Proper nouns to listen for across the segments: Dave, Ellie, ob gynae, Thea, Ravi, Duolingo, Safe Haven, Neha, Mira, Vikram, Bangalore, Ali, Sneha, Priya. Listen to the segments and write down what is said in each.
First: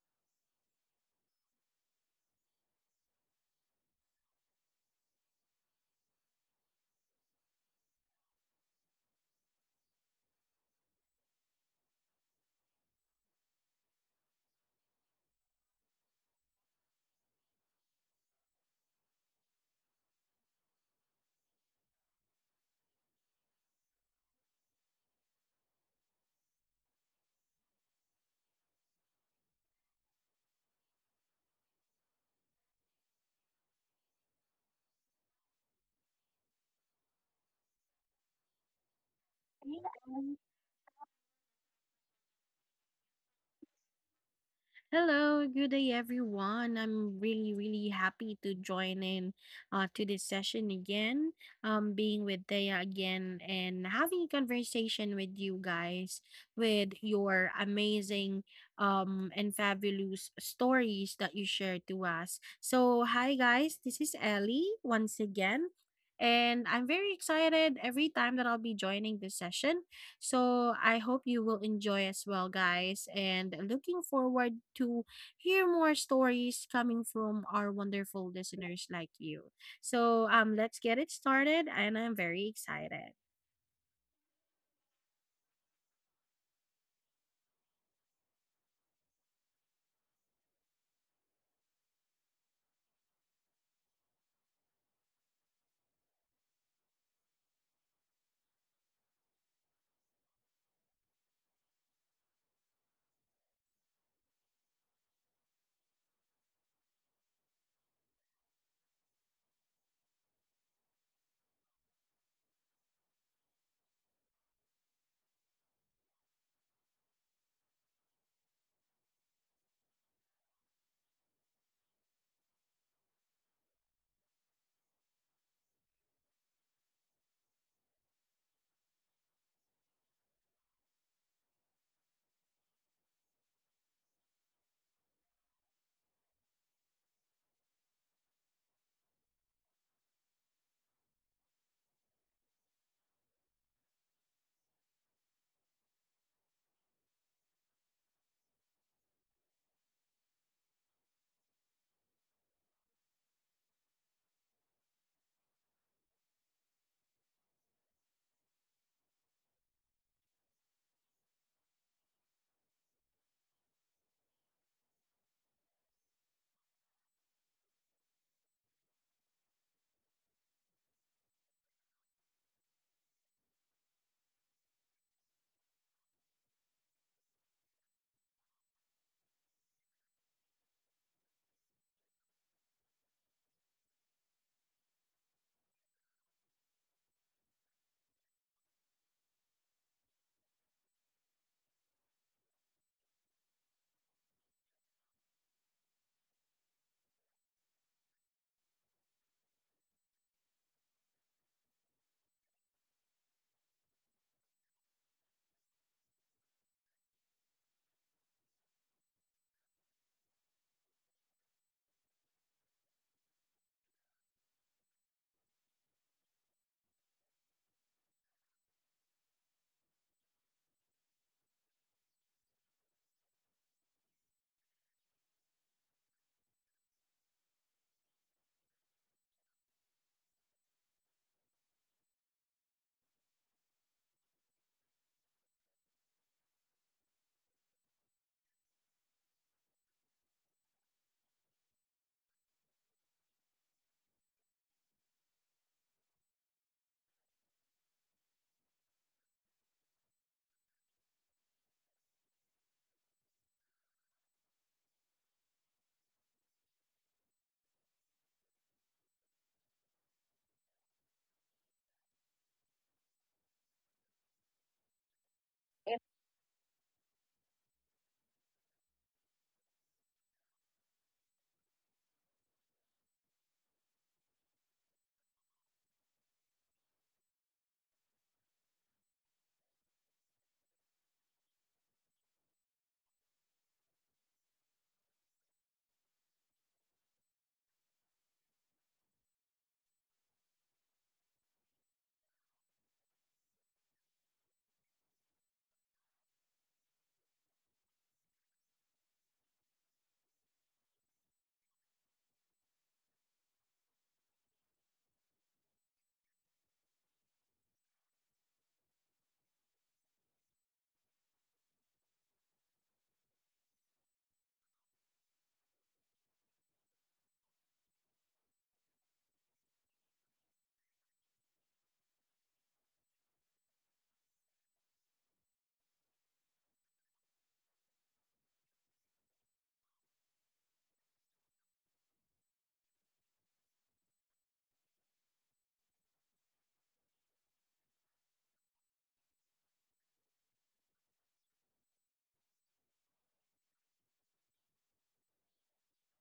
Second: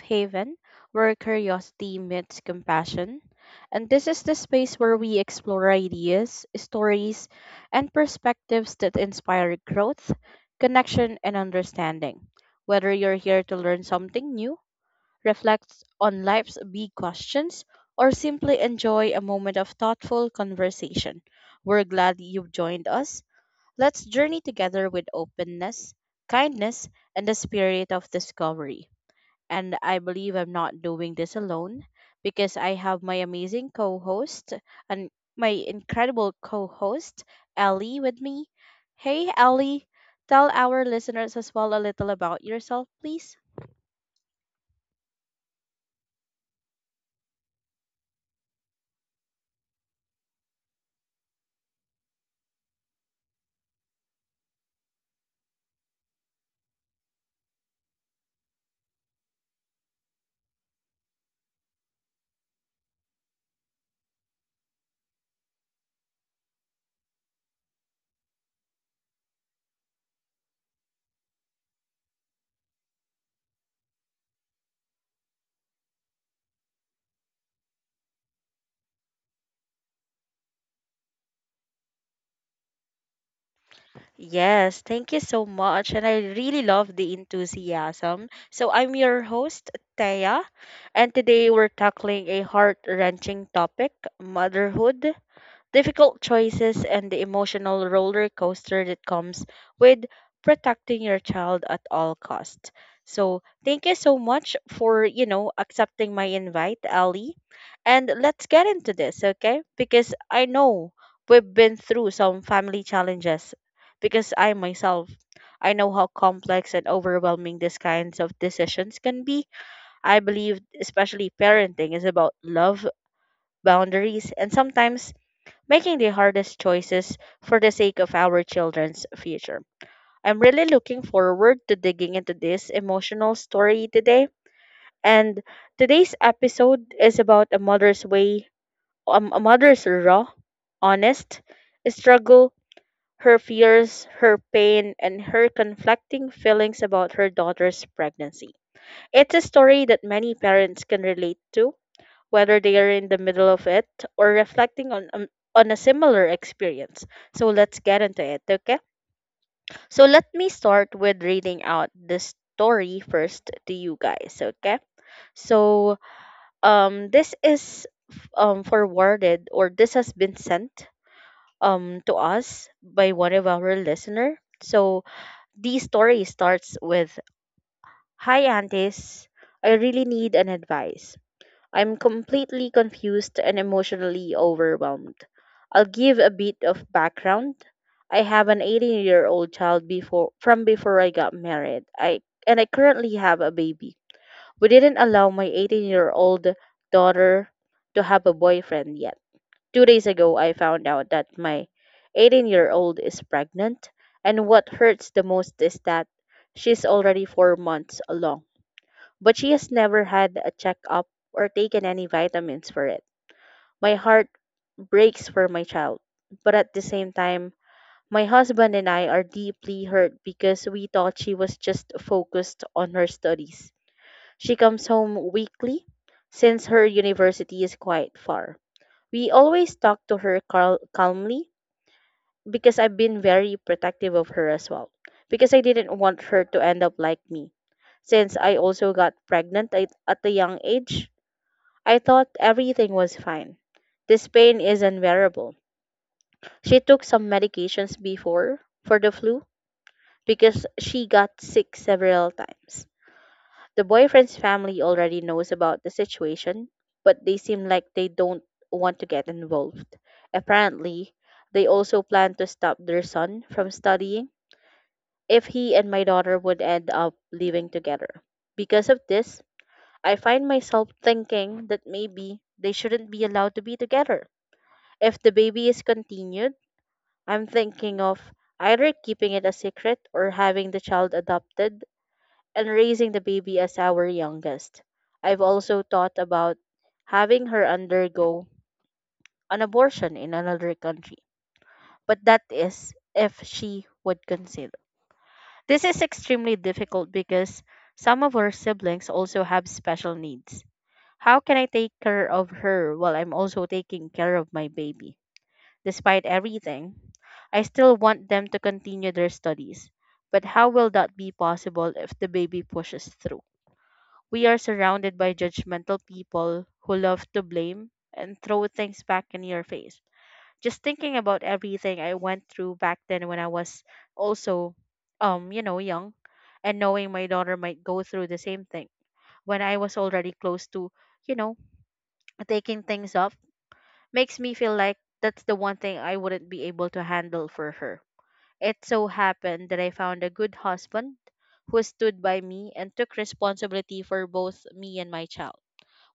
Haven, where curiosity meets compassion. And this is the space where we explore ideas, stories, and perspectives that inspire growth, connection, and understanding. Whether you're here to learn something new, reflect on life's big questions, or simply enjoy a moment of thoughtful conversation, we're glad you've joined us. Let's journey together with openness, kindness, and the spirit of discovery. And I believe I'm not doing this alone because I have my amazing co host and my incredible co host, Ellie, with me. Hey, Ellie, Yeah. um, tell our listeners as well a little about yourself, please. Hello, good day everyone. I'm really, really happy to join in to this session again, being with Thea again and having a conversation with you guys with your amazing and fabulous stories that you share to us. So, hi guys, this is Ellie once again, and I'm very excited every time that I'll be joining this session. So I hope you will enjoy as well, guys. And looking forward to hear more stories coming from our wonderful listeners like you. So let's get it started, and I'm very excited. Yes, thank you so much. And I really love the enthusiasm. So, I'm your host, Thea, and today we're tackling a heart wrenching topic, motherhood, difficult choices, and the emotional roller coaster that comes with protecting your child at all costs. So, thank you so much for, you know, accepting my invite, Ali. And let's get into this, okay? Because I know we've been through some family challenges, because I myself, I know how complex and overwhelming these kinds of decisions can be. I believe, especially parenting, is about love, boundaries, and sometimes making the hardest choices for the sake of our children's future. I'm really looking forward to digging into this emotional story today. And today's episode is about a mother's way, a mother's raw, honest struggle, her fears, her pain, and her conflicting feelings about her daughter's pregnancy. It's a story that many parents can relate to, whether they are in the middle of it or reflecting on, on a similar experience. So let's get into it, okay? So let me start with reading out the story first to you guys, okay? So, this is forwarded, or this has been sent to us by one of our listener. So the story starts with, Hi aunties, I really need an advice. I'm completely confused and emotionally overwhelmed. I'll give a bit of background. I have an 18-year-old child before, from before I got married. I and I currently have a baby. We didn't allow my 18-year-old daughter to have a boyfriend yet. 2 days ago I found out that my 18-year-old is pregnant, and what hurts the most is that she's already 4 months along, but she has never had a checkup or taken any vitamins for it. My heart breaks for my child, but at the same time, my husband and I are deeply hurt because we thought she was just focused on her studies. She comes home weekly since her university is quite far. We always talk to her calmly, because I've been very protective of her as well, because I didn't want her to end up like me, since I also got pregnant at a young age. I thought everything was fine. This pain is unbearable. She took some medications before for the flu because she got sick several times. The boyfriend's family already knows about the situation, but they seem like they don't want to get involved. Apparently, they also plan to stop their son from studying if he and my daughter would end up living together. Because of this, I find myself thinking that maybe they shouldn't be allowed to be together. If the baby is continued, I'm thinking of either keeping it a secret or having the child adopted and raising the baby as our youngest. I've also thought about having her undergo an abortion in another country, but that is if she would consider. This is extremely difficult because some of her siblings also have special needs. How can I take care of her while I'm also taking care of my baby? Despite everything, I still want them to continue their studies. But how will that be possible if the baby pushes through? We are surrounded by judgmental people who love to blame and throw things back in your face. Just thinking about everything I went through back then when I was also you know, young, and knowing my daughter might go through the same thing when I was already close to, you know, taking things up, makes me feel like that's the one thing I wouldn't be able to handle for her. It so happened that I found a good husband who stood by me and took responsibility for both me and my child,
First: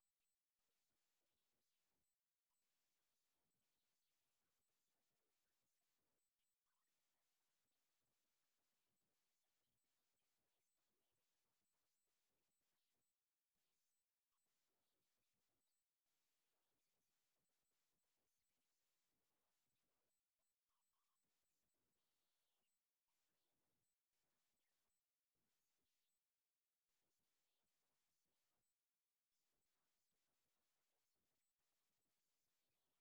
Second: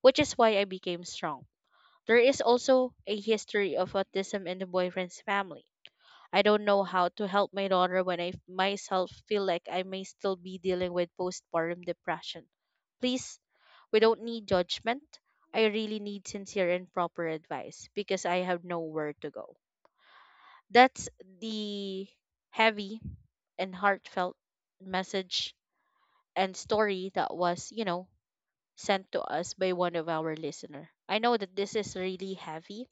which is why I became strong. There is also a history of autism in the boyfriend's family. I don't know how to help my daughter when myself feel like I may still be dealing with postpartum depression. Please, we don't need judgment. I really need sincere and proper advice because I have nowhere to go. That's the heavy and heartfelt message and story that was, you know, sent to us by one of our listener. I know that this is really heavy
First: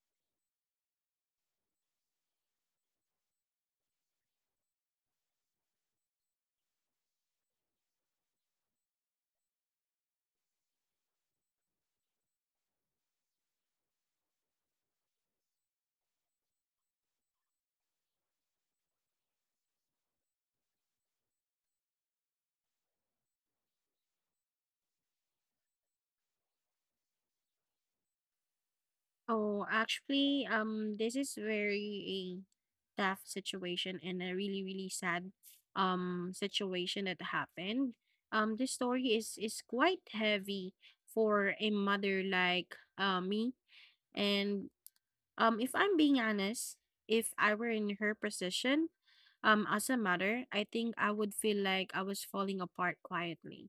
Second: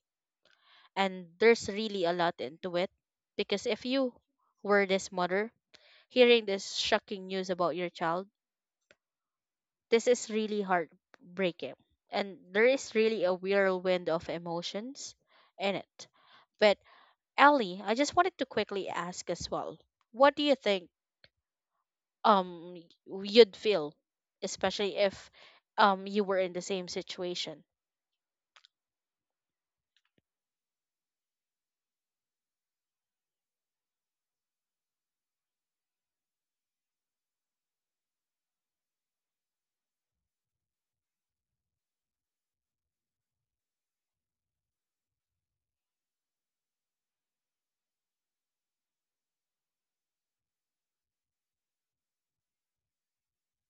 and there's really a lot into it, because if you were this mother hearing this shocking news about your child, this is really heartbreaking. And there is really a whirlwind of emotions in it. But Ellie, I just wanted to quickly ask as well. What do you think um you'd feel, especially if you were in the same situation? Oh, actually, this is very a tough situation and a really, really sad situation that happened. This story is quite heavy for a mother like me, and if I'm being honest, if I were in her position, as a mother, I think I would feel like I was falling apart quietly,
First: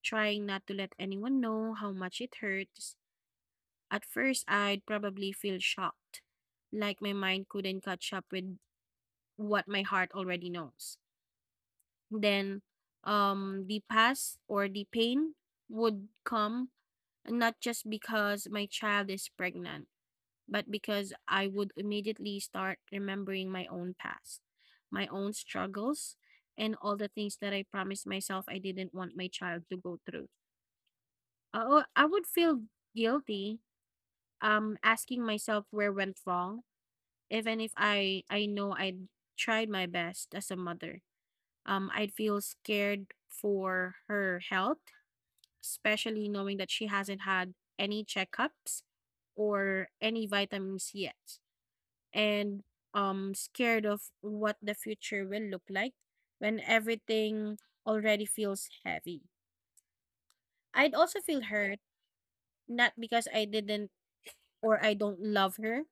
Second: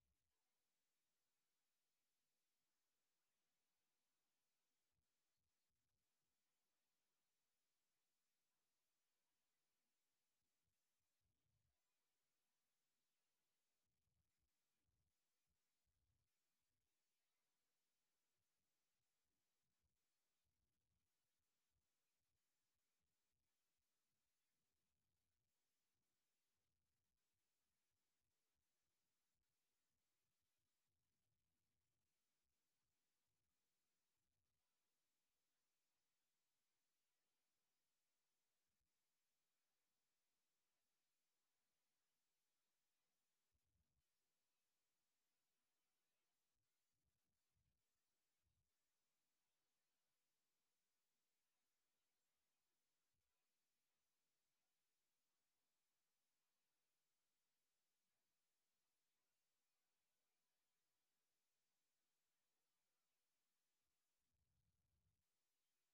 trying not to let anyone know how much it hurts. At first, I'd probably feel shocked, like my mind couldn't catch up with what my heart already knows. Then, the past or the pain would come not just because my child is pregnant, but because I would immediately start remembering my own past, my own struggles, and all the things that I promised myself I didn't want my child to go through. Oh, I would feel guilty, asking myself where went wrong, even if I know I tried my best as a mother. I'd feel scared for her health, especially knowing that she hasn't had any checkups or any vitamins yet. And scared of what the future will look like when everything already feels heavy. I'd also feel hurt, not because I didn't or I don't love her,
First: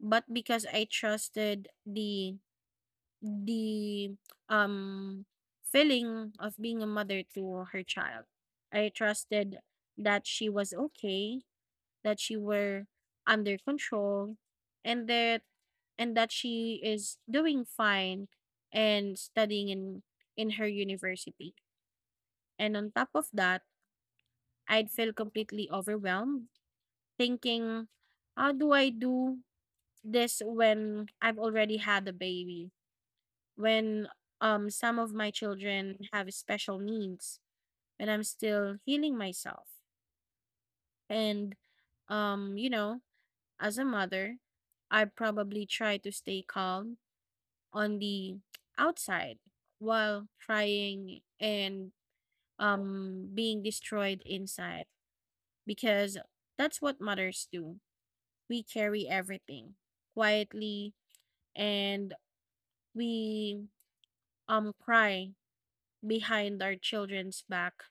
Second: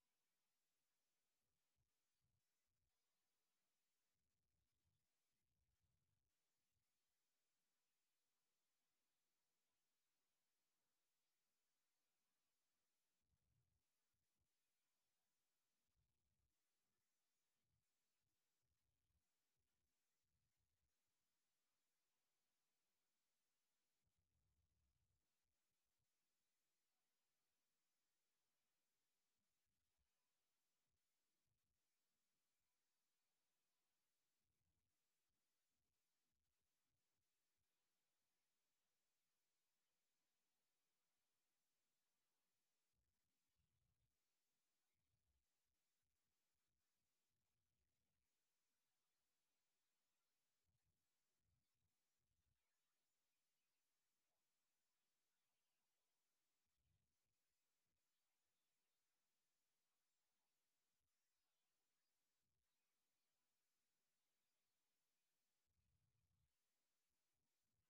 but because I trusted the um feeling of being a mother to her child. I trusted that she was okay, that she were under control, and that and that she is doing fine and studying in her university. And on top of that, I'd feel completely overwhelmed thinking, how do I do this when I've already had a baby? When some of my children have special needs and I'm still healing myself. And um, you know, as a mother, I probably try to stay calm on the outside while trying and being destroyed inside, because that's what mothers do. We carry everything quietly, and we cry behind our children's back,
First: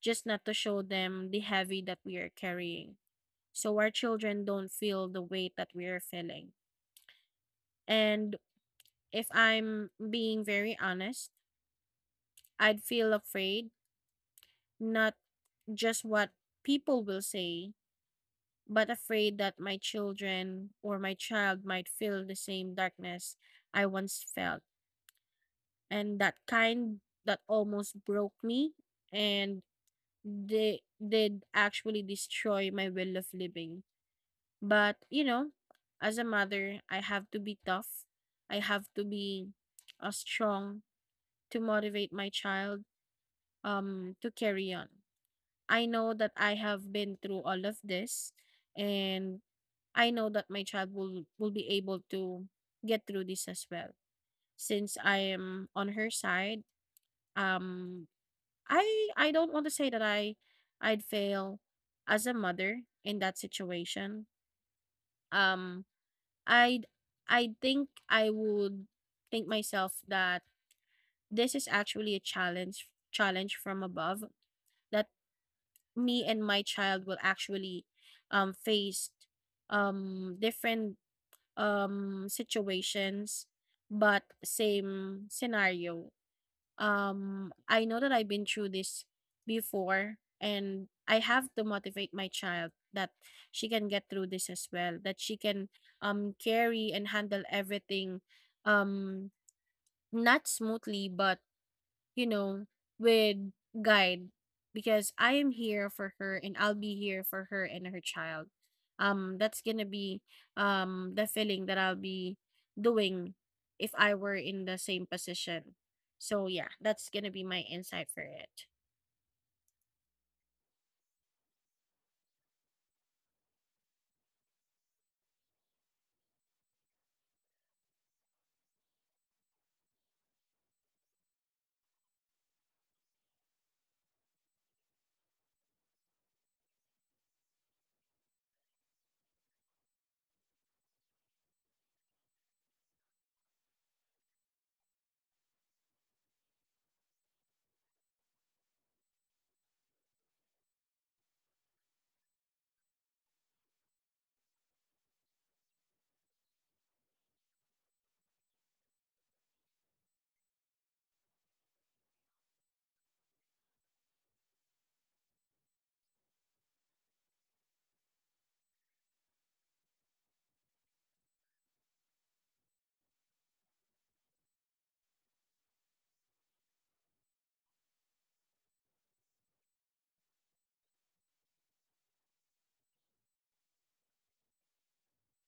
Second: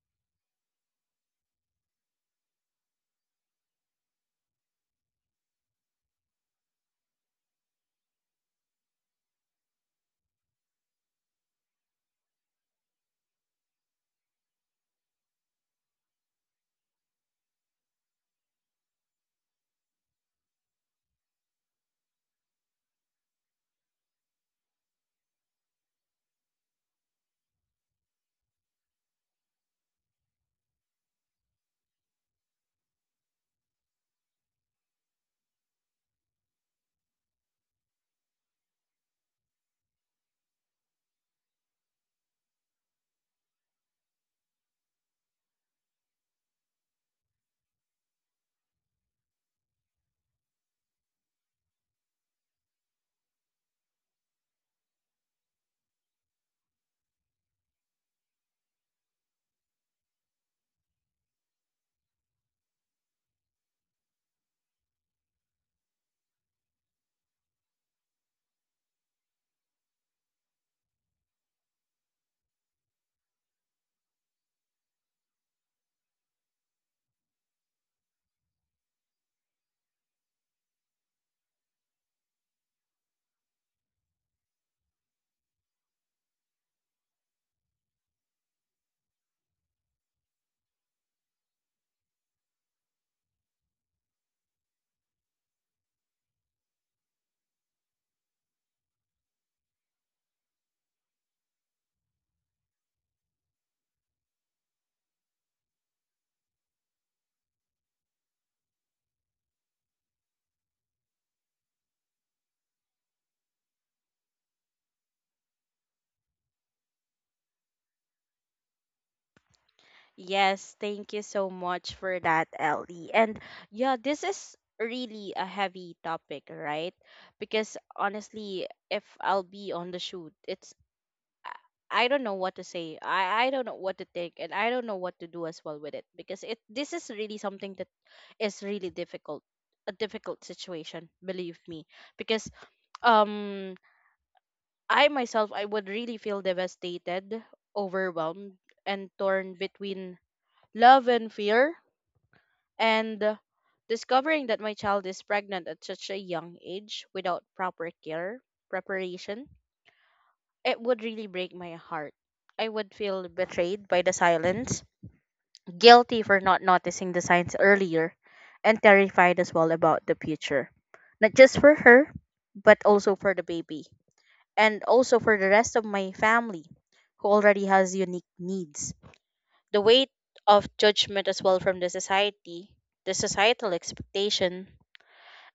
just not to show them the heavy that we are carrying so our children don't feel the weight that we are feeling. And if I'm being very honest, I'd feel afraid, not just what people will say, but afraid that my children or my child might feel the same darkness I once felt. And that kind that almost broke me, and they did actually destroy my will of living. But, you know, as a mother, I have to be tough. I have to be strong to motivate my child to carry on. I know that I have been through all of this, and I know that my child will be able to get through this as well, since I am on her side. Um I I don't want to say that I'd fail as a mother in that situation. Um I I think I would think myself that this is actually a challenge from above, that me and my child will actually face different situations but same scenario. I know that I've been through this before, and I have to motivate my child that she can get through this as well, that she can carry and handle everything, um, not smoothly but, you know, with guide, because I am here for her and I'll be here for her and her child. That's gonna be the feeling that I'll be doing if I were in the same position. So yeah, that's gonna be my insight for it. Yes, thank you so much for that, Ellie. And yeah, this is really a heavy topic, right? Because honestly, if I'll be on the shoot, it's I I don't know what to say. I don't know what to think, and I don't know what to do as well with it, because it this is really something that is really difficult. A difficult situation, believe me. Because um I myself I would really feel devastated, overwhelmed, and torn between love and fear, and discovering that my child is pregnant at such a young age without proper care, preparation, it would really break my heart. I would feel betrayed by the silence, guilty for not noticing the signs earlier, and terrified as well about the future. Not just for her, but also for the baby, and also for the rest of my family who already has unique needs. The weight of judgment as well from the society, the societal expectation,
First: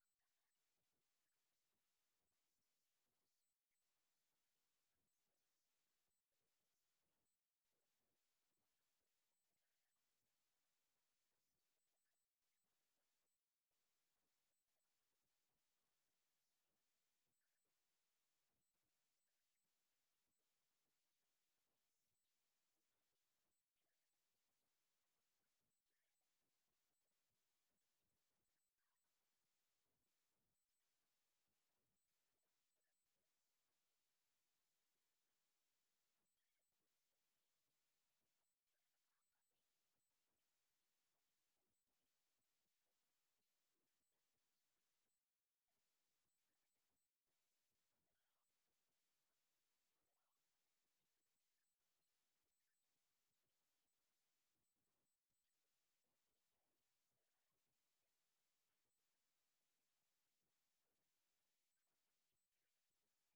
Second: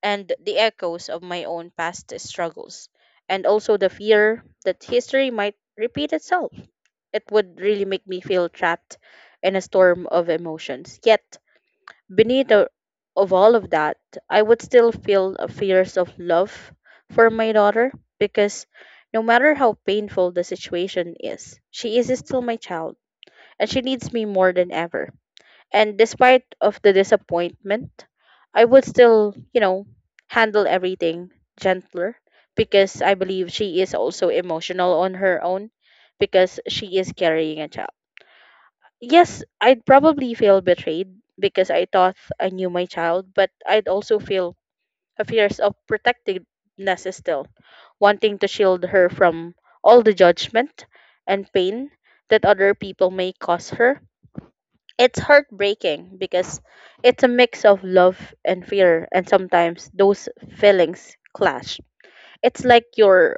and the echoes of my own past struggles, and also the fear that history might repeat itself, it would really make me feel trapped in a storm of emotions. Yet, beneath of all of that, I would still feel a fierce of love for my daughter, because no matter how painful the situation is, she is still my child, and she needs me more than ever. And despite of the disappointment, I would still, you know, handle everything gentler, because I believe she is also emotional on her own because she is carrying a child. Yes, I'd probably feel betrayed because I thought I knew my child, but I'd also feel a fear of protectiveness still, wanting to shield her from all the judgment and pain that other people may cause her. It's heartbreaking because it's a mix of love and fear, and sometimes those feelings clash. It's like your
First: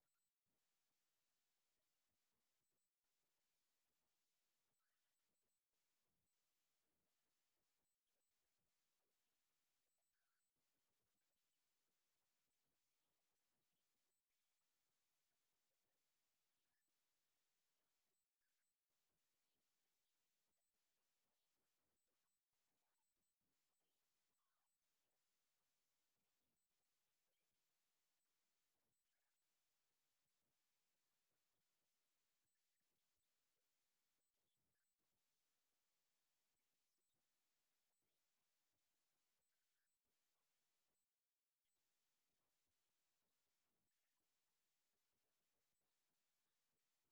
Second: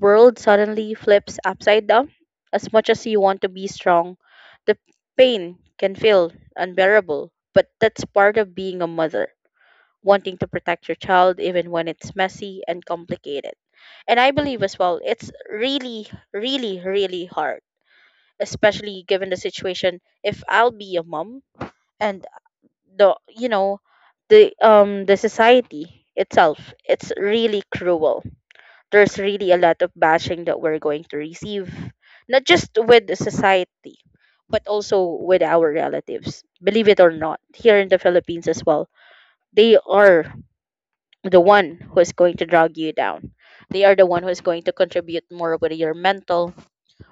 world suddenly flips upside down. As much as you want to be strong, the pain can feel unbearable, but that's part of being a mother, wanting to protect your child even when it's messy and complicated. And I believe as well, it's really, really, really hard, especially given the situation if I'll be a mom, and the, you know, the society itself, it's really cruel. There's really a lot of bashing that we're going to receive, not just with the society, but also with our relatives. Believe it or not, here in the Philippines as well, they are the one who is going to drag you down. They are the one who is going to contribute more with your mental,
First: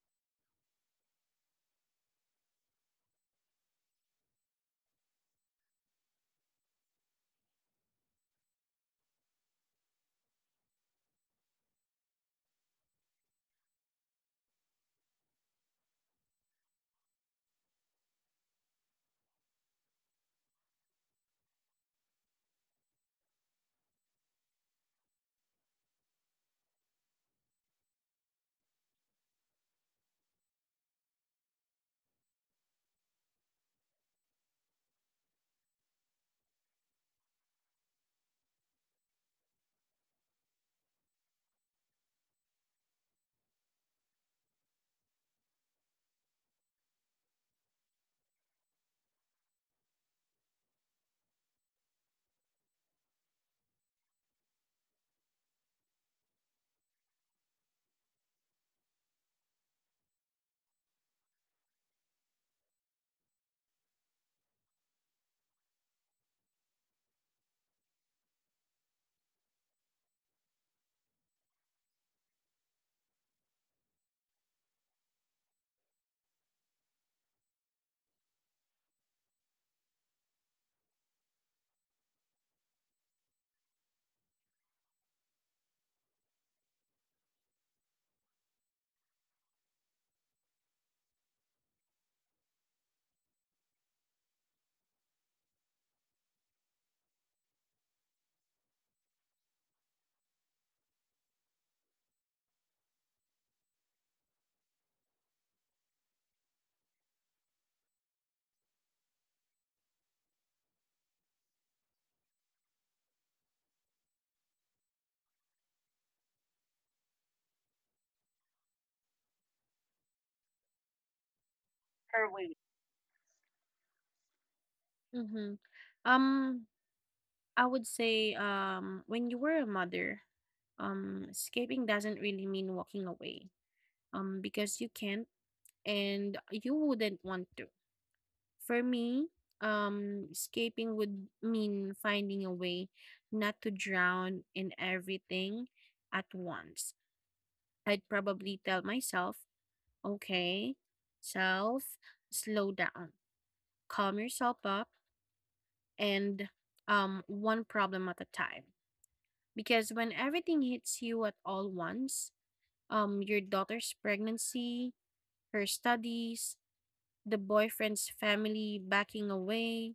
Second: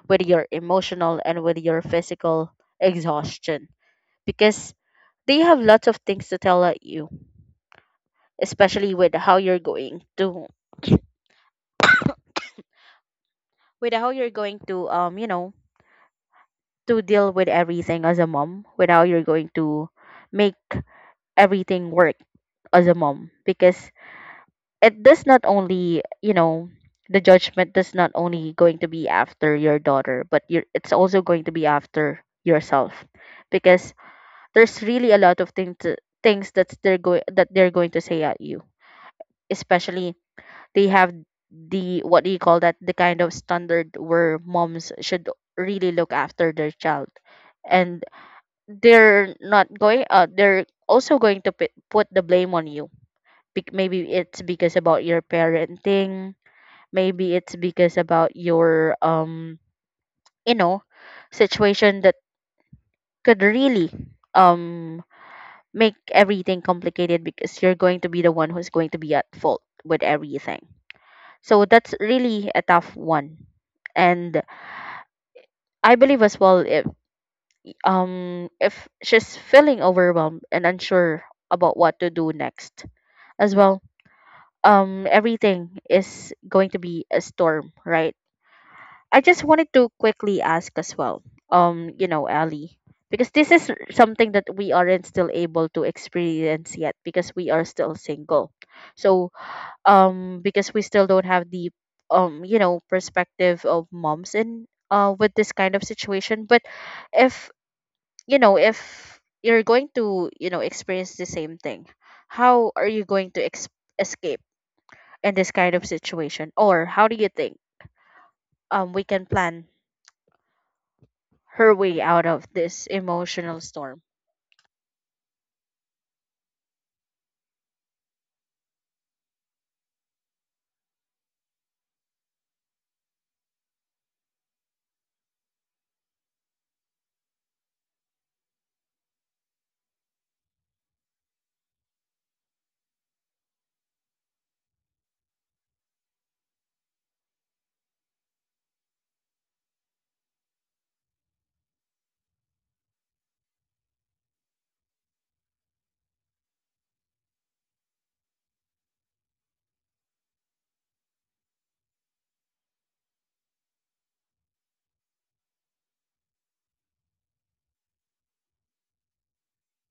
with your emotional, and with your physical exhaustion because they have lots of things to tell at you, especially with how you're going to with how you're going to to deal with everything as a mom without you're going to make everything work as a mom because it does not only the judgment does not only going to be after your daughter but you are it's also going to be after yourself because there's really a lot of things that they're going to say at you, especially they have the what do you call that the kind of standard where moms should really look after their child. And they're not going they're also going to put the blame on you. Maybe it's because about your parenting, maybe it's because about your you know situation that could really, um make everything complicated because you're going to be the one who's going to be at fault with everything. So that's really a tough one. And I believe as well, if she's feeling overwhelmed and unsure about what to do next as well. Everything is going to be a storm, right? I just wanted to quickly ask as well, Ali, because this is something that we aren't still able to experience yet because we are still single. So, because we still don't have the, perspective of moms in, with this kind of situation. But if, if you're going to, experience the same thing, how are you going to escape in this kind of situation? Or how do you think we can plan her way out Her of way. this emotional storm? Mm-hmm. Um, I would say when you were a mother, escaping doesn't really mean walking away. Because you can't and you wouldn't want to. For me, escaping would mean finding a way not to drown in everything at once. I'd probably tell myself, okay, self, slow down, calm yourself up, and one problem at a time. Because when everything hits you at all once, your daughter's pregnancy, her studies, the boyfriend's family backing away,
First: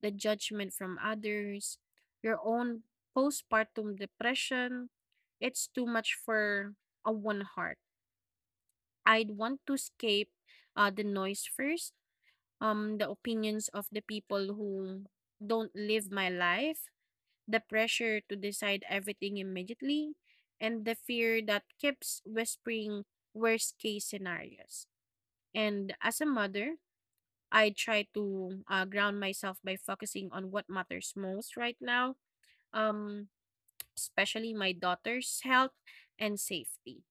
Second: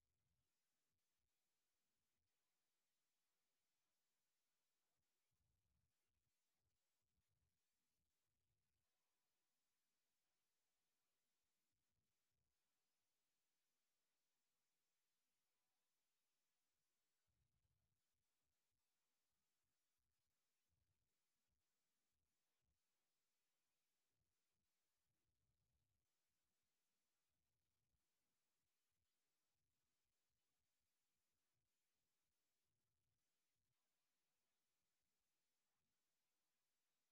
the judgment from others, your own postpartum depression. It's too much for a one heart. I'd want to escape, the noise first, the opinions of the people who don't live my life, the pressure to decide everything immediately, and the fear that keeps whispering worst case scenarios. And as a mother, I try to ground myself by focusing on what matters most right now, um, especially my daughter's health and safety.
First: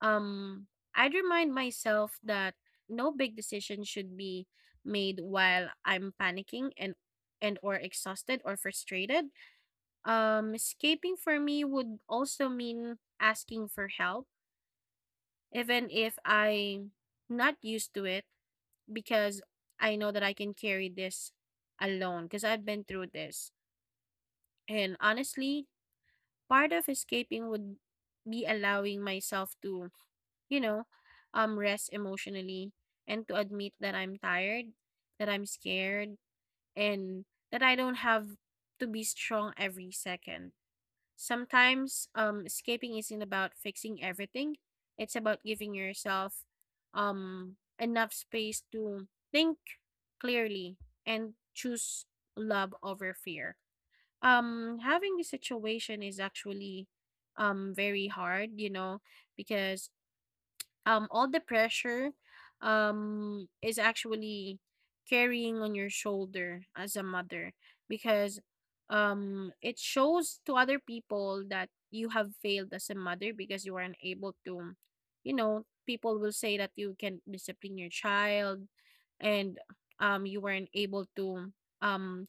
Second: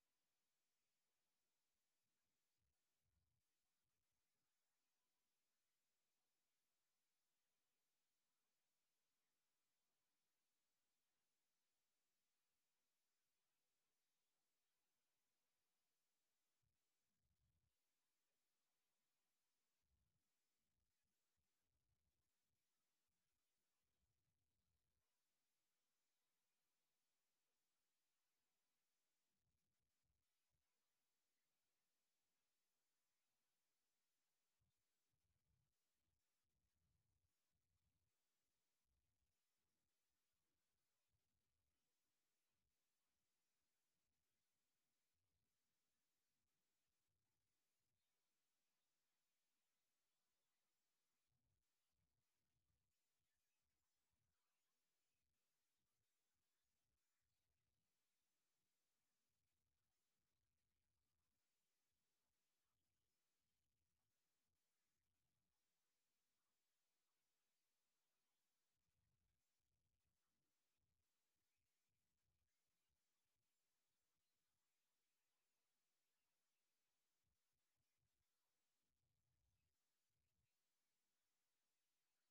Um, I'd remind myself that no big decision should be made while I'm panicking and or exhausted or frustrated. Escaping for me would also mean asking for help, even if I'm not used to it, because I know that I can carry this alone because I've been through this. And honestly, part of escaping would be allowing myself to, you know, rest emotionally and to admit that I'm tired, that I'm scared, and that I don't have to be strong every second. Sometimes escaping isn't about fixing everything, it's about giving yourself, enough space to think clearly and choose love over fear. Having this situation is actually very hard, you know, because all the pressure is actually carrying on your shoulder as a mother, because it shows to other people that you have failed as a mother because you aren't able to, you know, people will say that you can discipline your child, and you weren't able to um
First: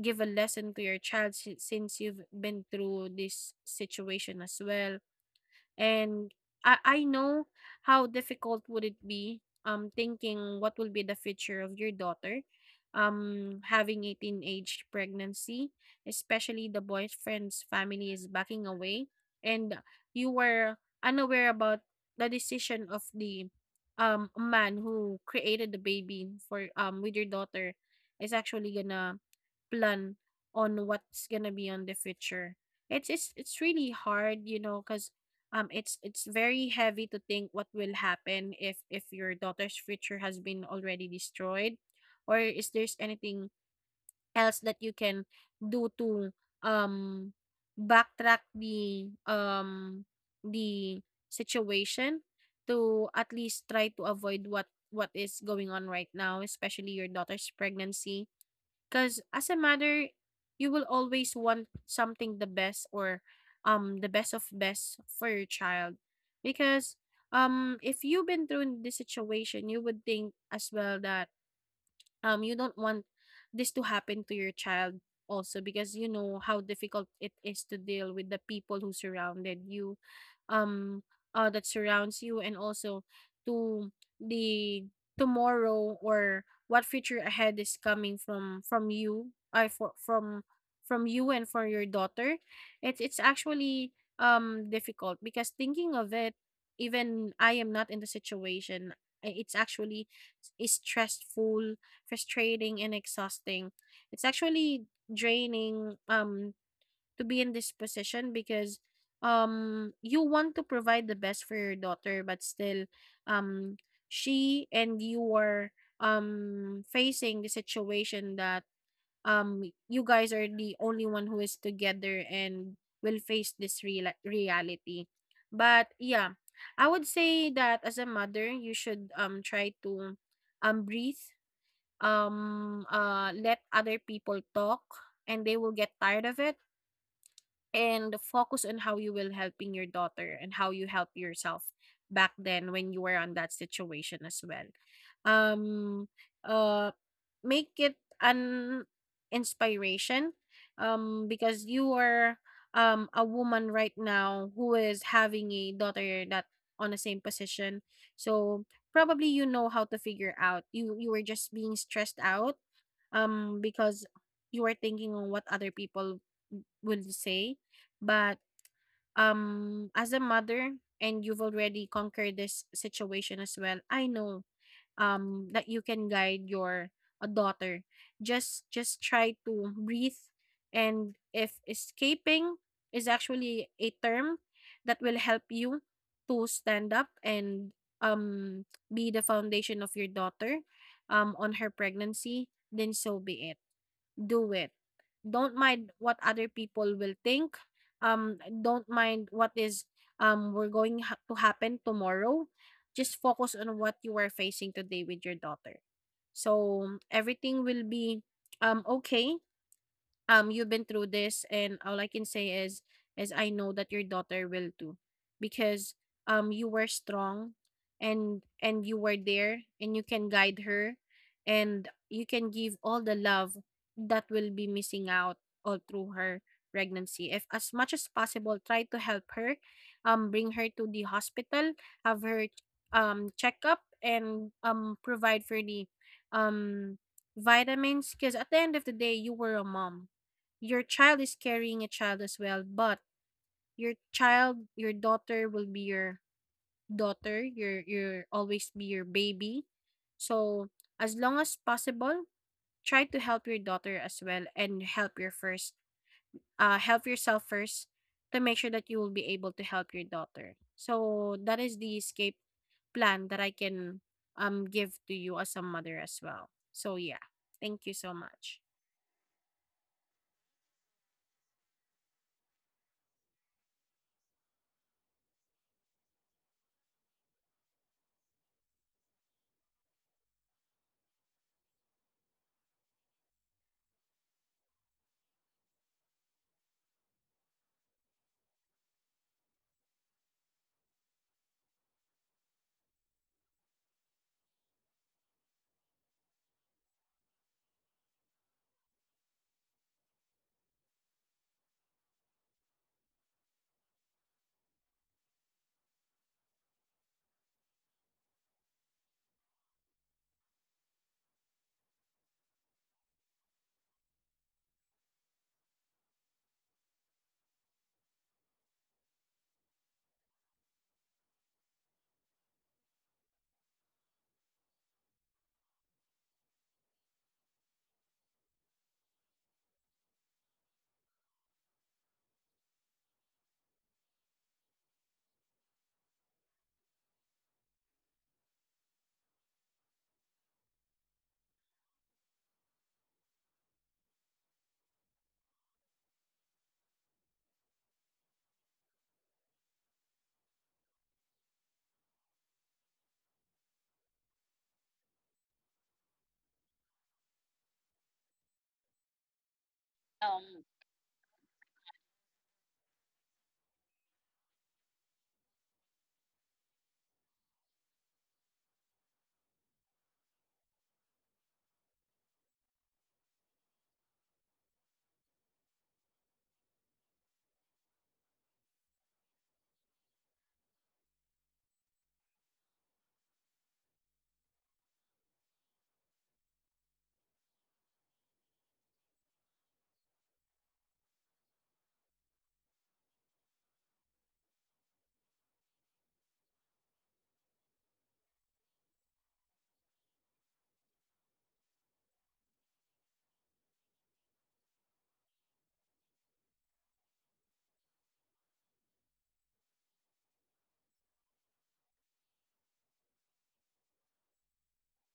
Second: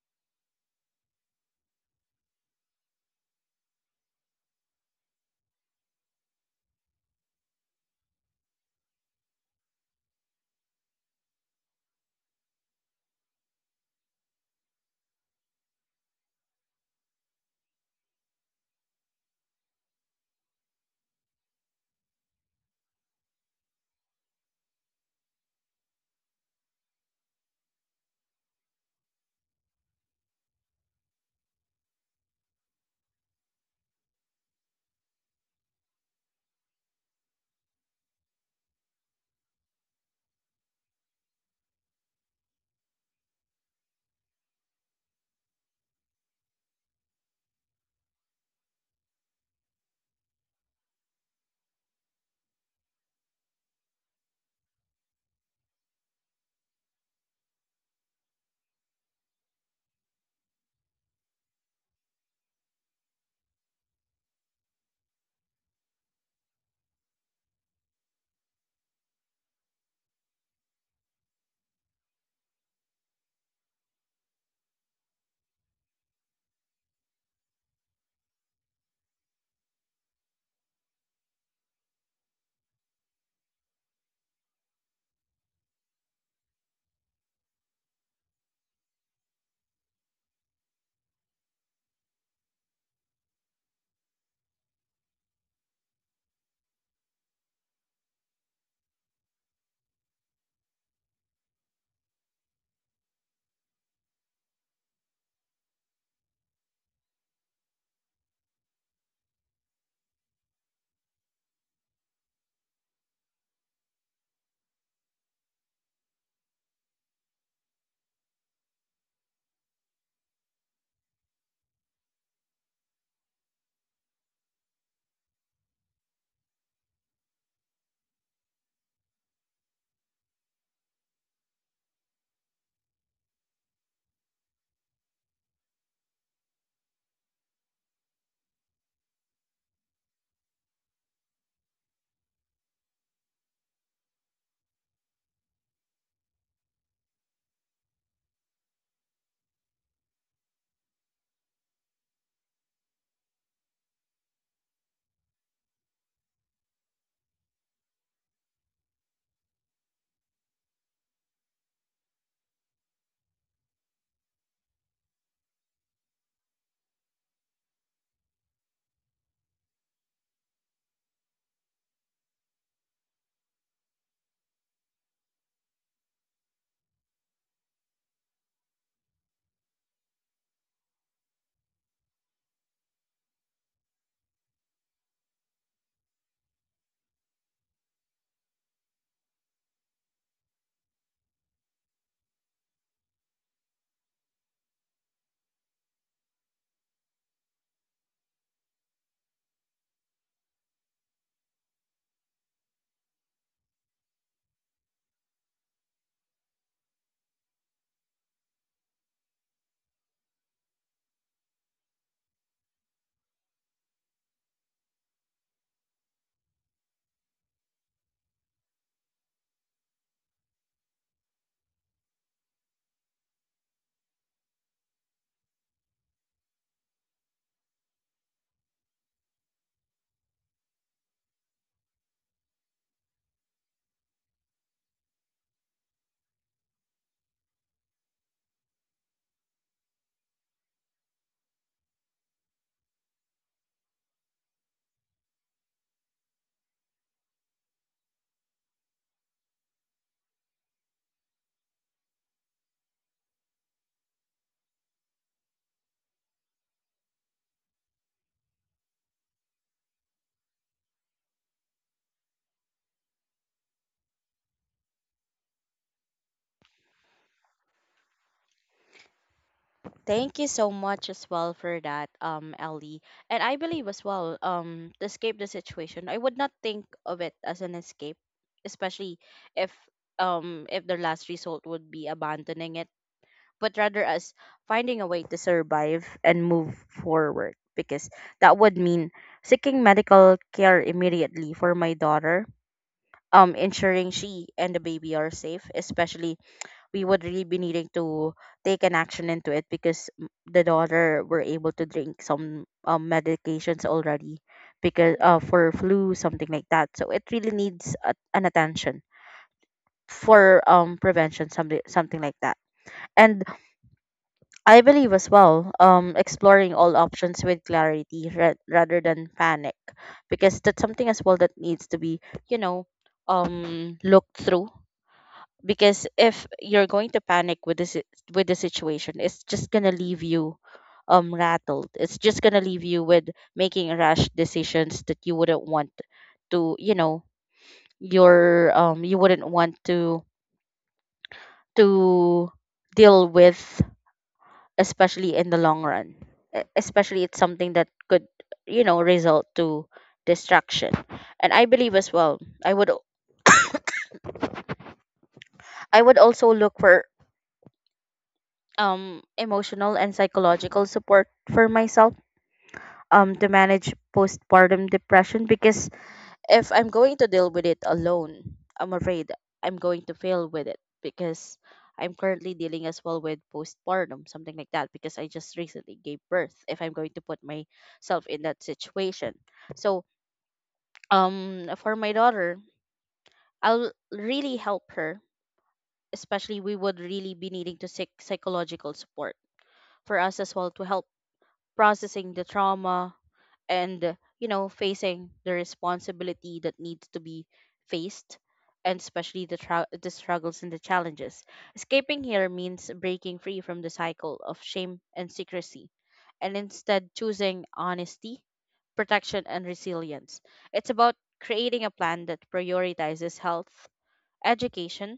give a lesson to your child, si since you've been through this situation as well. And I know how difficult would it be, thinking what will be the future of your daughter having a teenage pregnancy, especially the boyfriend's family is backing away, and you were unaware about the decision of the man who created the baby for with your daughter is actually gonna plan on what's gonna be on the future. It's really hard, you know, because it's very heavy to think what will happen if your daughter's future has been already destroyed, or is there's anything else that you can do to um backtrack the situation to at least try to avoid what is going on right now, especially your daughter's pregnancy. Because as a mother, you will always want something the best or the best of best for your child. Because if you've been through this situation, you would think as well that you don't want this to happen to your child also, because you know how difficult it is to deal with the people who surrounded you, um that surrounds you, and also to the tomorrow or what future ahead is coming from you I for from you and for your daughter. It's actually difficult because thinking of it, even I am not in the situation, it's actually is stressful, frustrating, and exhausting. It's actually draining to be in this position, because you want to provide the best for your daughter, but still, um she and you are facing the situation that you guys are the only one who is together and will face this reality. But yeah, I would say that as a mother, you should try to breathe, let other people talk and they will get tired of it, and focus on how you will helping your daughter and how you help yourself back then when you were on that situation as well. um uh Make it an inspiration, because you are a woman right now who is having a daughter that on the same position. So probably you know how to figure out, you were just being stressed out because you were thinking on what other people would say. But, as a mother and you've already conquered this situation as well, I know, that you can guide your a daughter. Just try to breathe, and if escaping is actually a term that will help you to stand up and um be the foundation of your daughter on her pregnancy, then so be it. Do it. Don't mind what other people will think. Don't mind what is we're going to happen tomorrow. Just focus on what you are facing today with your daughter. So everything will be okay. You've been through this, and all I can say is I know that your daughter will too, because you were strong, and you were there, and you can guide her, and you can give all the love that will be missing out all through her pregnancy. If as much as possible, try to help her, bring her to the hospital, have her check up, and provide for the um vitamins, because at the end of the day, you were a mom. Your child is carrying a child as well, but your child, your daughter, will be your daughter, your always be your baby. So as long as possible, try to help your daughter as well, and help yourself first, to make sure that you will be able to help your daughter. So that is the escape plan that I can give to you as a mother as well. So yeah, thank you so much. Thank you so much as well for that, Ellie. And I believe as well, to escape the situation, I would not think of it as an escape, especially if if the last result would be abandoning it, but rather as finding a way to survive and move forward, because that would mean seeking medical care immediately for my daughter, ensuring she and the baby are safe. Especially we would really be needing to take an action into it because the daughter were able to drink some medications already, because for flu something like that, so it really needs a, an attention for prevention something something like that. And I believe as well, exploring all options with clarity rather than panic, because that's something as well that needs to be, you know looked through. Because if you're going to panic with this, with the situation, it's just going to leave you rattled. It's just going to leave you with making rash decisions that you wouldn't want to, your you wouldn't want to to deal with, especially in the long run. Especially it's something that could, result to distraction. And I believe as well, I would, I would also look for emotional and Um, psychological support for myself, to manage postpartum depression. Because if I'm going to deal with it alone, I'm afraid I'm going to fail with it, because I'm currently dealing as well with postpartum, something like that, because I just recently gave birth. If I'm going to put myself in that situation, so, for my daughter, I'll really help her. Especially, we would really be needing to seek psychological support for us as well, to help processing the trauma and, facing the responsibility that needs to be faced, and especially the, the struggles and the challenges. Escaping here means breaking free from the cycle of shame and secrecy, and instead choosing honesty, protection, and resilience. It's about creating a plan that prioritizes health, education,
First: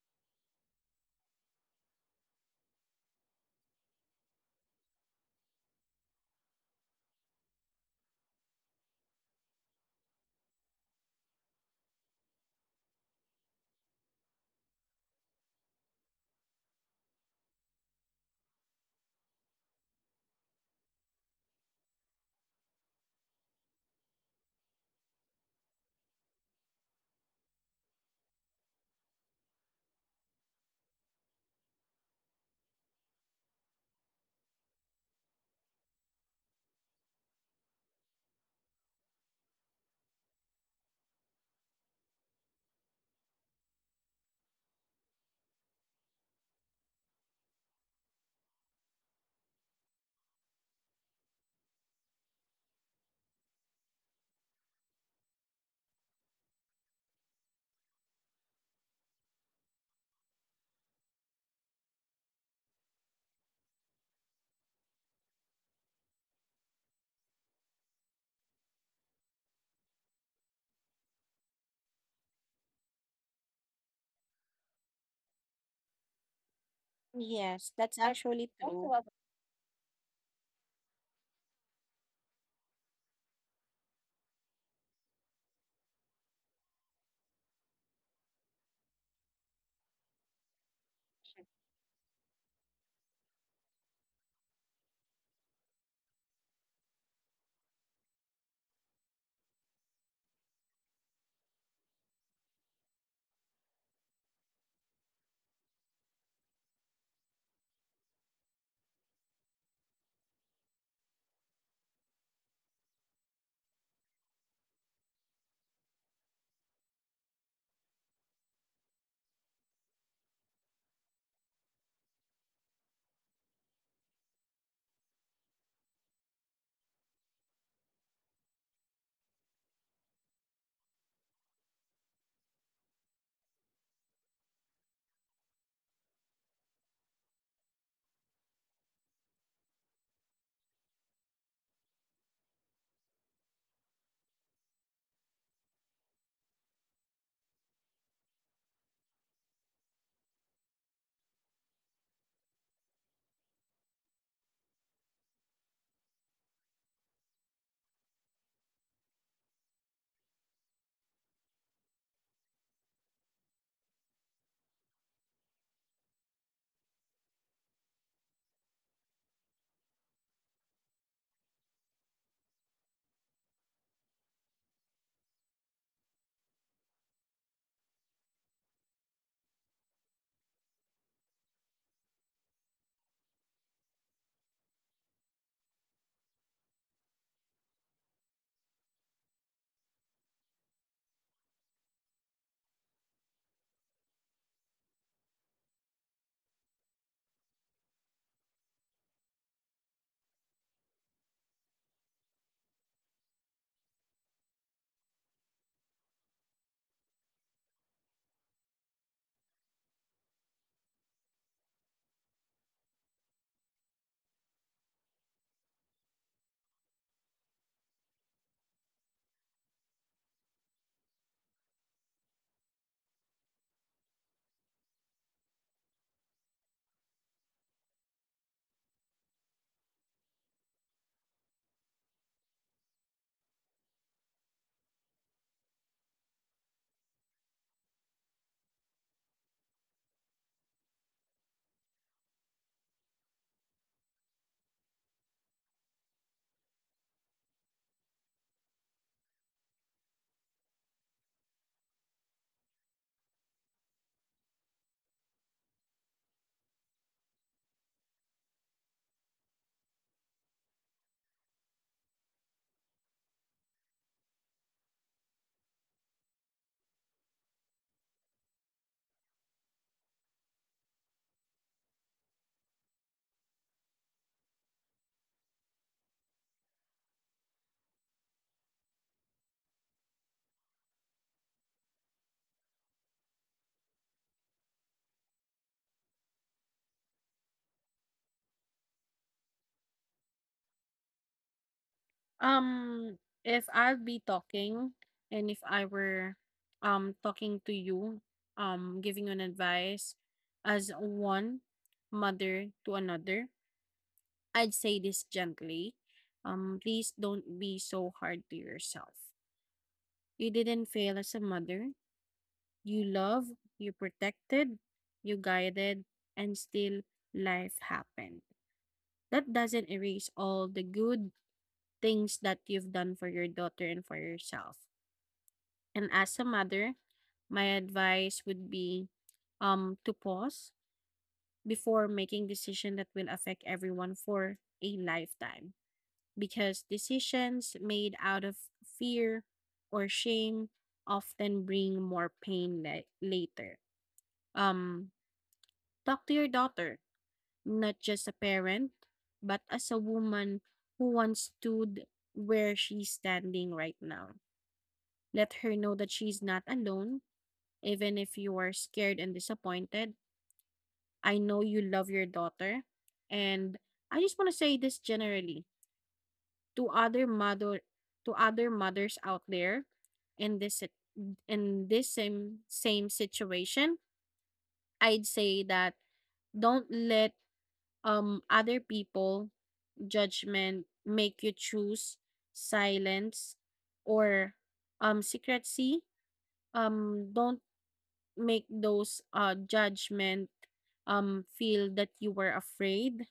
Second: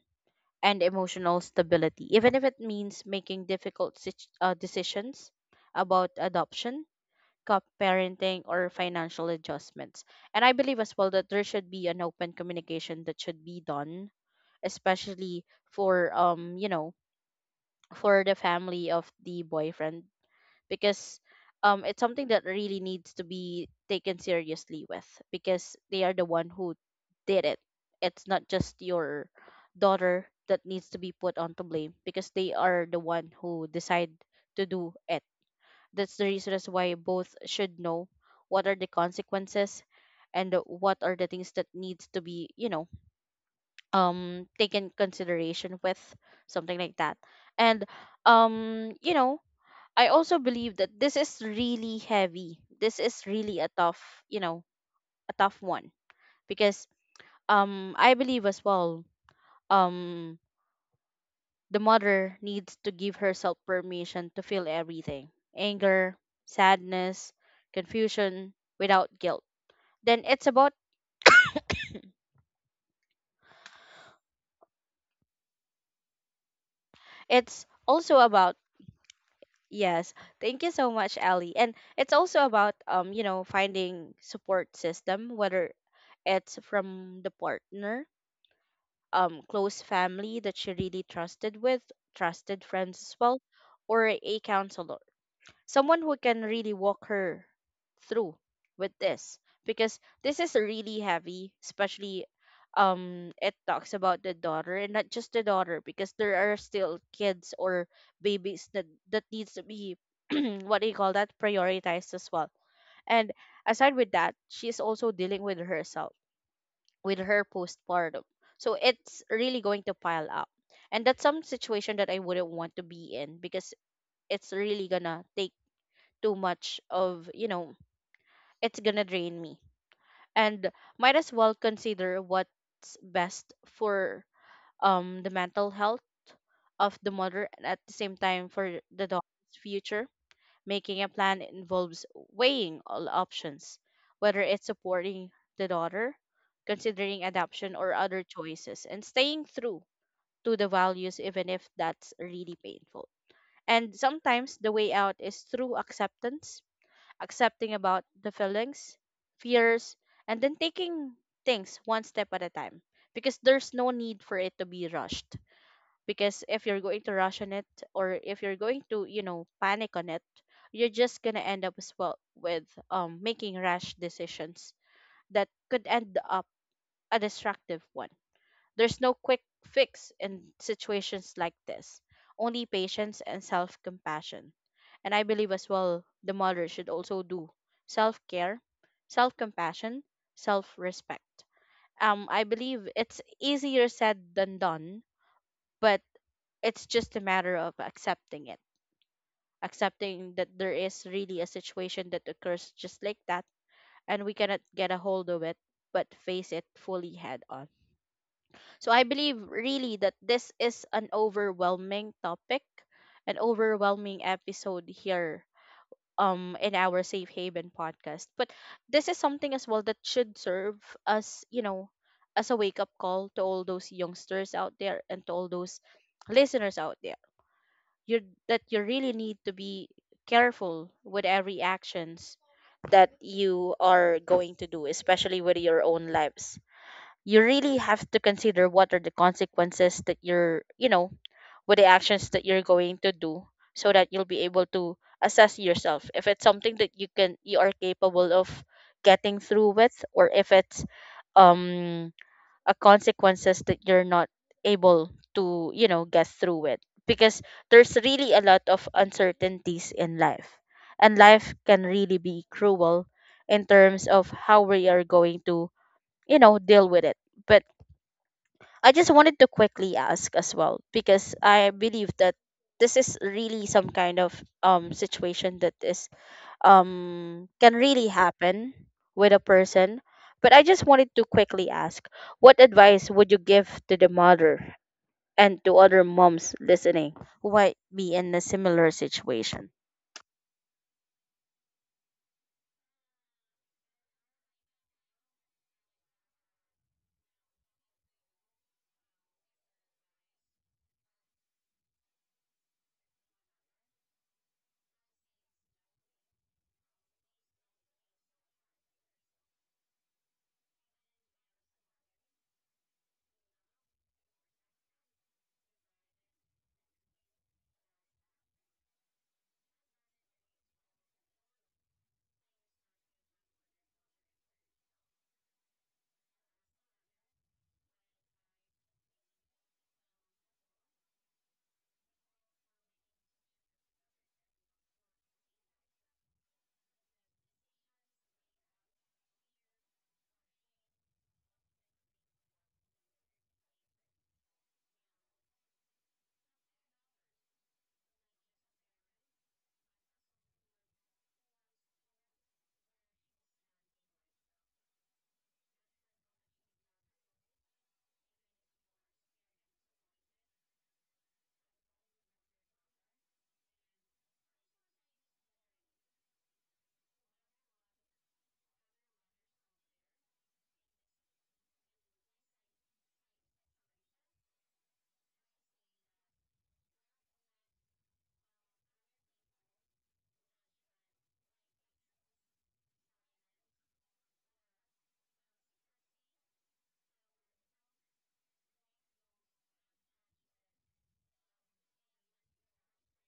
and emotional stability, even if it means making difficult decisions about adoption, co-parenting, or financial adjustments. And I believe as well that there should be an open communication that should be done, especially for for the family of the boyfriend, because it's something that really needs to be taken seriously with, because they are the one who did it. It's not just your daughter that needs to be put on to blame, because they are the one who decide to do it. That's the reason as why both should know what are the consequences and what are the things that needs to be, taken consideration with, something like that. And um, you know, I also believe that this is really heavy. This is really a tough, you know, a tough one, because I believe as well um the mother needs to give herself permission to feel everything: anger, sadness, confusion, without guilt. Then it's Yes, that's also actually about, also true. yes, thank you so much, Ali. And it's also about, finding support system, whether it's from the partner, close family that she really trusted with, trusted friends as well, or a counselor, someone who can really walk her through with this. Because this is really heavy, especially it talks about the daughter and not just the daughter, because there are still kids or babies that needs to be what do you call that prioritized as well. And aside with that, she's also dealing with herself, with her postpartum, so it's really going to pile up. And that's some situation that I wouldn't want to be in, because it's really gonna take too much of, it's gonna drain me. And might as well consider what's best for the mental health of the mother, and at the same time for the daughter's future. Making a plan involves weighing all options, whether it's supporting the daughter, considering adoption, or other choices, and staying true to the values, even if that's really painful. And sometimes the way out is through acceptance, accepting about the feelings, fears, and then taking things one step at a time, because there's no need for it to be rushed. Because if you're going to rush on it, or if you're going to, panic on it, you're just gonna end up as well with making rash decisions that could end up a destructive one. There's no quick fix in situations like this, only patience and self compassion. And I believe as well the mother should also do self care, self compassion, self respect. I believe it's easier said than done, but it's just a matter of accepting it, accepting that there is really a situation that occurs just like that, and we cannot get a hold of it, but face it fully head on. So I believe really that this is an overwhelming topic, an overwhelming episode here in our Safe Haven podcast. But this is something as well that should serve as, as a wake up call to all those youngsters out there and to all those listeners out there. You that you really need to be careful with every actions that you are going to do, especially with your own lives. You really have to consider what are the consequences that you're, with the actions that you're going to do, so that you'll be able to assess yourself if it's something that you are capable of getting through with, or if it's um a consequences that you're not able to, get through with. Because there's really a lot of uncertainties in life, and life can really be cruel in terms of how we are going to, deal with it. But I just wanted to quickly ask as well, because I believe that this is really some kind of situation that is can really happen with a person. But I just wanted to quickly ask, what advice would you give to the mother and to other moms listening who might be in a similar situation? Um, if I'll be talking, and if I were talking to you, giving an advice as one mother to another, I'd say this gently. Please don't be so hard to yourself. You didn't fail as a mother. You love, you protected, you guided, and still life happened. That doesn't erase all the good things that you've done for your daughter and for yourself. And as a mother, my advice would be to pause before making decision that will affect everyone for a lifetime, because decisions made out of fear or shame often bring more pain later. um Talk to your daughter, not just a parent, but as a woman who once stood where she's standing right now. Let her know that she's not alone, even if you are scared and disappointed. I know you love your daughter. And I just want to say this generally to other mother, to other mothers out there in this sit- in this same situation. I'd say that, don't let other people judgment make you choose silence or secrecy. Don't make those judgment feel that you were afraid.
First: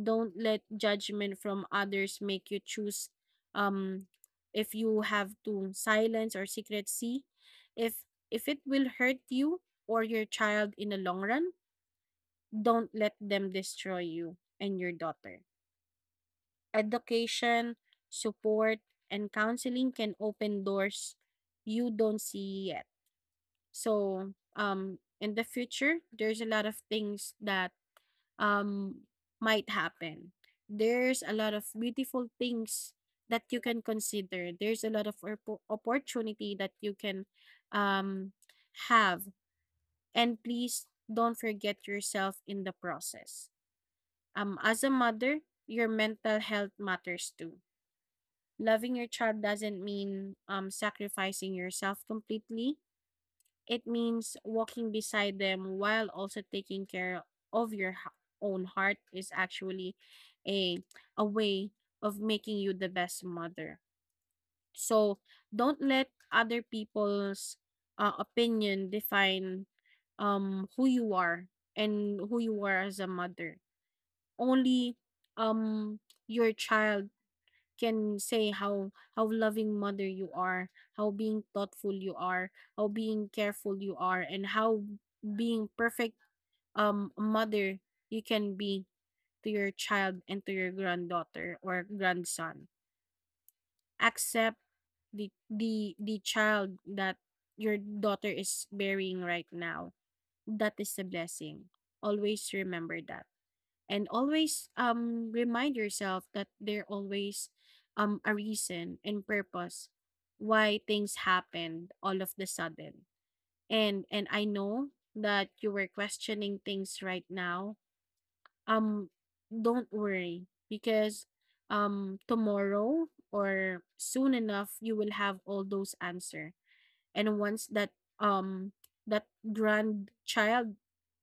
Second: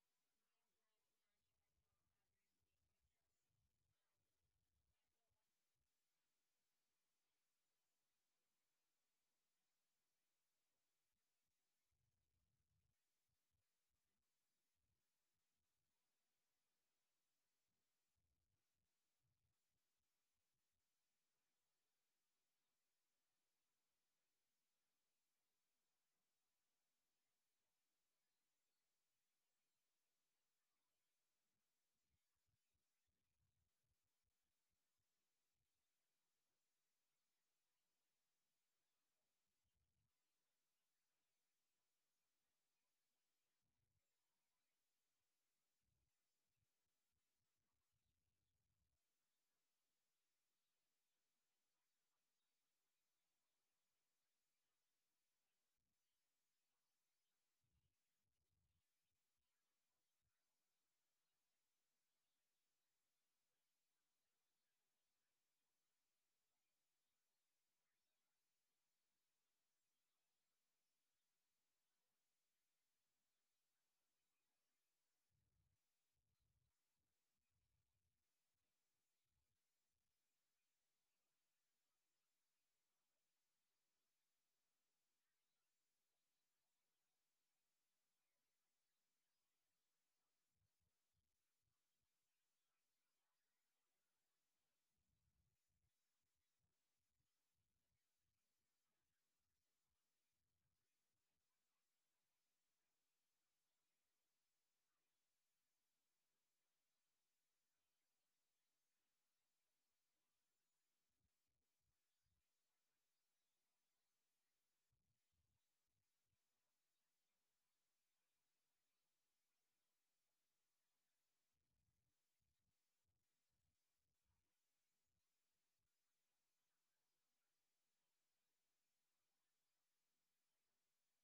Don't let judgment from others make you choose, um if you have to, silence or secrecy. if if it will hurt you or your child in the long run, don't let them destroy you and your daughter. Education, support, and counseling can open doors you don't see yet. So, in the future, there's a lot of things that um might happen. There's a lot of beautiful things that you can consider. There's a lot of opportunity that you can um have. And please don't forget yourself in the process. As a mother, your mental health matters too. Loving your child doesn't mean sacrificing yourself completely. It means walking beside them, while also taking care of your own heart, is actually a a way of making you the best mother. So don't let other people's opinion define who you are, and who you are as a mother. Only your child can say how loving mother you are, how being thoughtful you are, how being careful you are, and how being perfect mother you can be to your child, and to your granddaughter or grandson. Accept the child that your daughter is bearing right now. That is a blessing. Always remember that, and always remind yourself that there always a reason and purpose why things happened all of the sudden. And I know that you were questioning things right now. um don't worry, because tomorrow or soon enough you will have all those answer. And once that um that grandchild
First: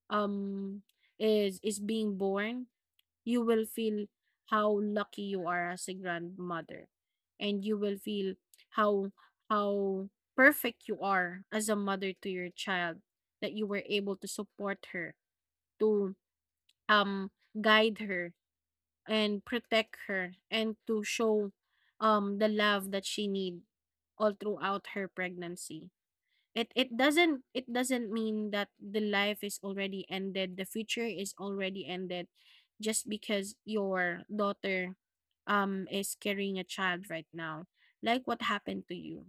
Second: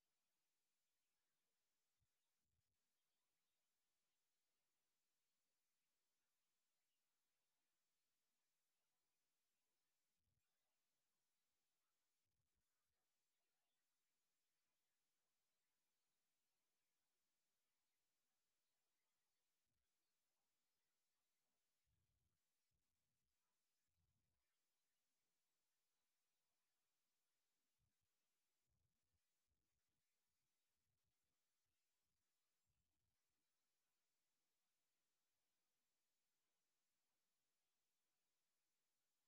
um is being born, you will feel how lucky you are as a grandmother, and you will feel how how perfect you are as a mother to your child, that you were able to support her, to um guide her, and protect her, and to show the love that she need all throughout her pregnancy. It doesn't mean that the life is already ended, the future is already ended, just because your daughter is carrying a child right now. Like what happened to you,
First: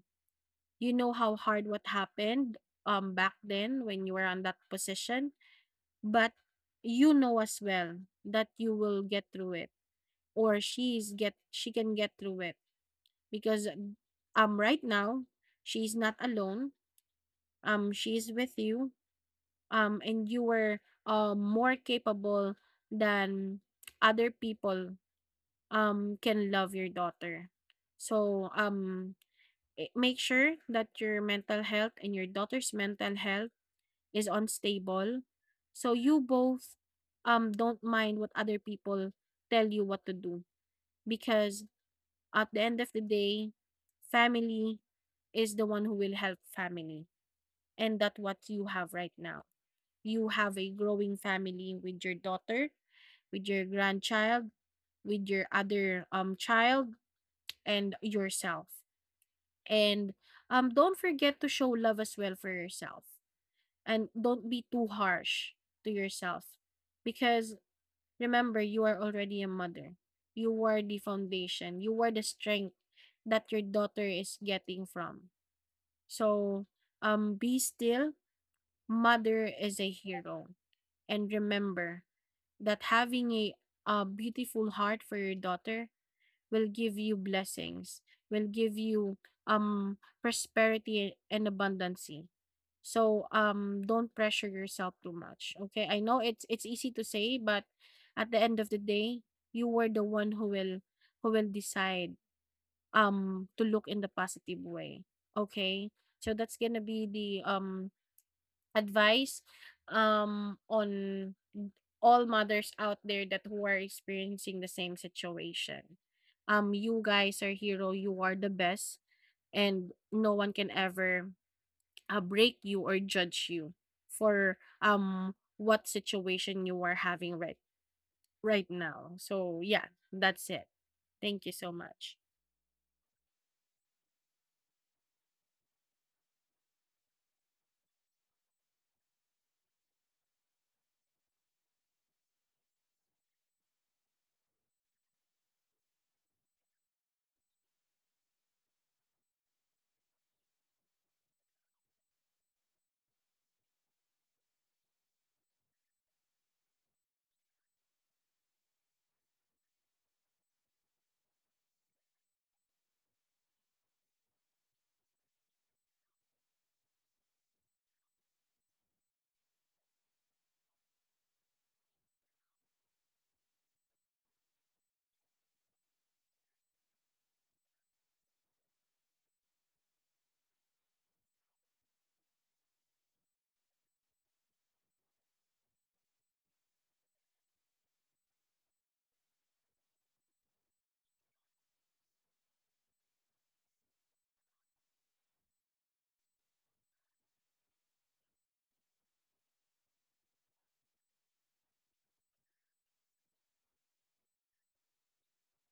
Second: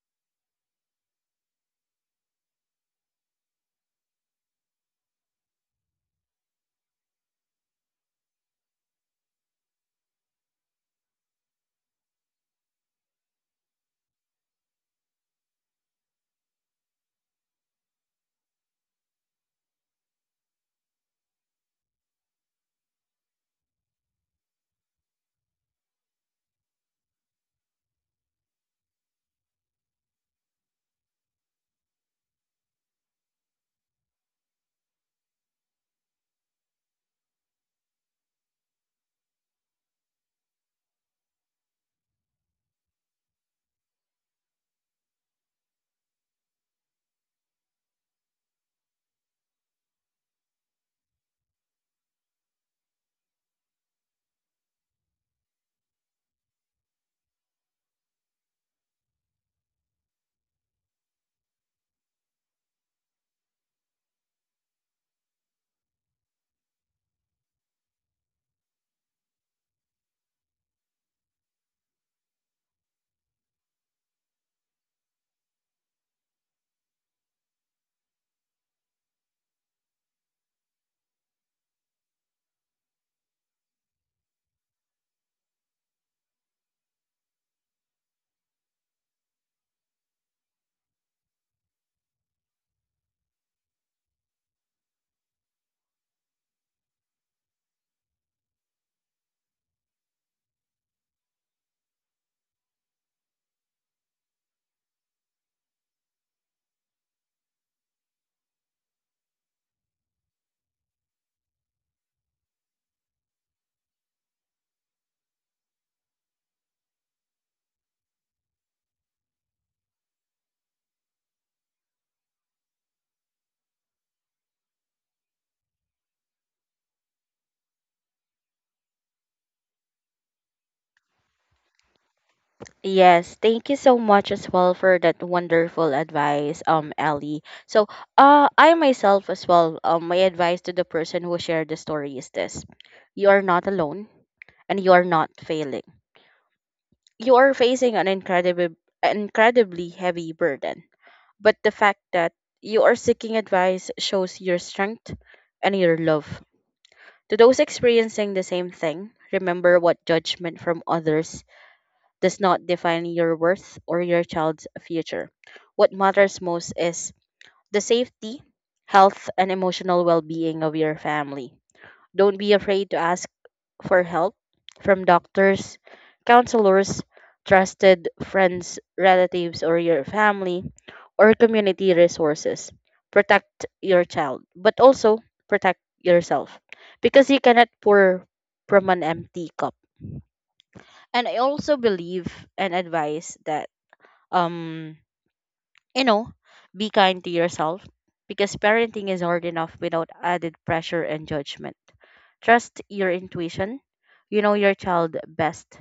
you know how hard what happened back then when you were on that position. But you know as well that you will get through it, or she can get through it, because right now, she's not alone. She's with you. And you were more capable than other people can love your daughter. So make sure that your mental health and your daughter's mental health is unstable, so you both don't mind what other people tell you what to do, because at the end of the day, family is the one who will help family. And that's what you have right now. You have a growing family, with your daughter, with your grandchild, with your other child, and yourself. And don't forget to show love as well for yourself, and don't be too harsh to yourself, because remember, you are already a mother. You are the foundation, you are the strength that your daughter is getting from. So be still, mother is a hero. And remember that having a beautiful heart for your daughter will give you blessings, will give you prosperity and abundancy. So don't pressure yourself too much. Okay? I know it's easy to say, but at the end of the day, you were the one who will decide to look in the positive way. Okay? So that's gonna be the advice on all mothers out there that who are experiencing the same situation. You guys are hero. You are the best, and no one can ever break you or judge you for what situation you are having right now. So yeah, that's it. Thank you so much. Yes, thank you so much as well for that wonderful advice, Ellie. So, I myself as well, my advice to the person who shared the story is this: you are not alone, and you are not failing. You are facing an incredible, incredibly heavy burden, but the fact that you are seeking advice shows your strength and your love. To those experiencing the same thing, remember what judgment from others does not define your worth or your child's future. What matters most is the safety, health, and emotional well being of your family. Don't be afraid to ask for help from doctors, counselors, trusted friends, relatives, or your family, or community resources. Protect your child, but also protect yourself, because you cannot pour from an empty cup. And I also believe and advise that, um you know be kind to yourself, because parenting is hard enough without added pressure and judgment. Trust your intuition, you know your child best.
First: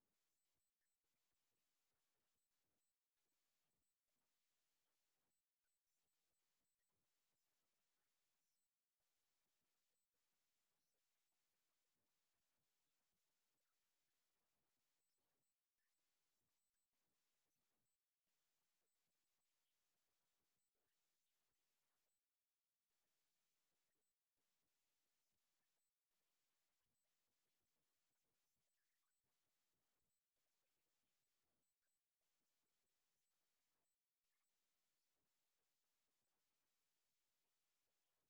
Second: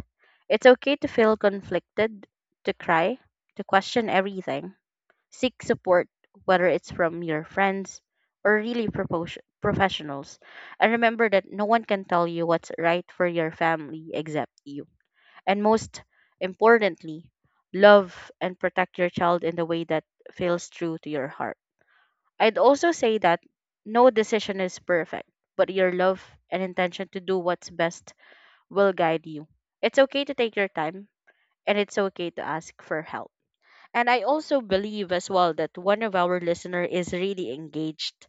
It's okay to feel conflicted, to cry, to question everything. Seek support, whether it's from your friends or really professionals, and remember that no one can tell you what's right for your family except you. And most importantly, love and protect your child in the way that feels true to your heart. I'd also say that no decision is perfect, but your love and intention to do what's best will guide you. It's okay to take your time, and it's okay to ask for help. And I also believe as well that one of our listener is really engaged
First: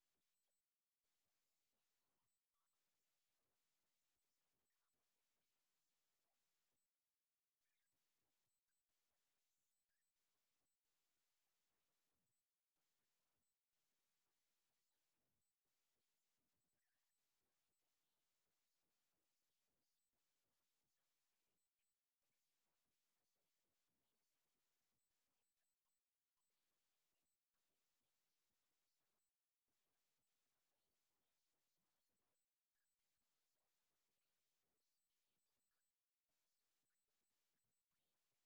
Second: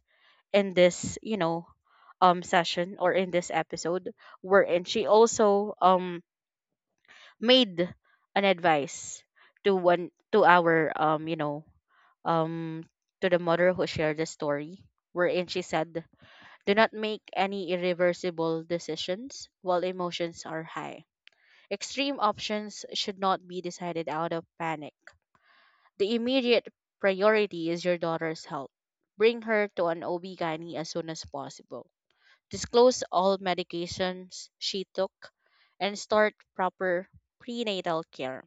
in this, session or in this episode, wherein she also made an advice to one to our um to the mother who shared the story, wherein she said: do not make any irreversible decisions while emotions are high. Extreme options should not be decided out of panic. The immediate priority is your daughter's health. Bring her to an ob gynae as soon as possible, disclose all medications she took, and start proper prenatal care.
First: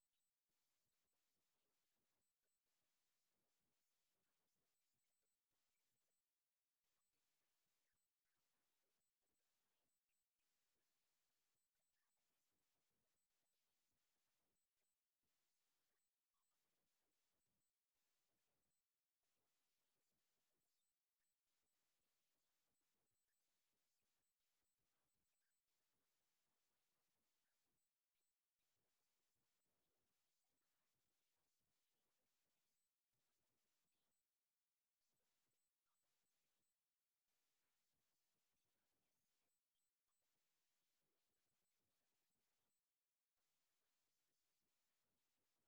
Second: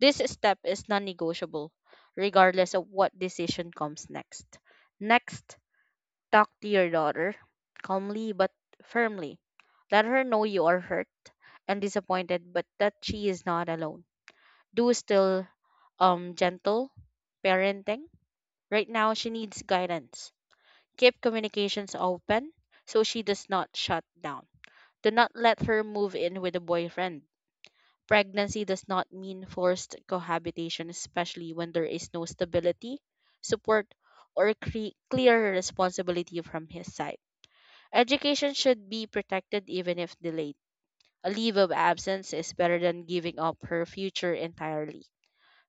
This step is non negotiable, regardless of what decision comes next. Next, talk to your daughter calmly but firmly. Let her know you are hurt and disappointed, but that she is not alone. Do still gentle parenting. Right now, she needs guidance. Keep communications open so she does not shut down. Do not let her move in with a boyfriend. Pregnancy does not mean forced cohabitation, especially when there is no stability, support, or clear responsibility from his side. Education should be protected even if delayed. A leave of absence is better than giving up her future entirely.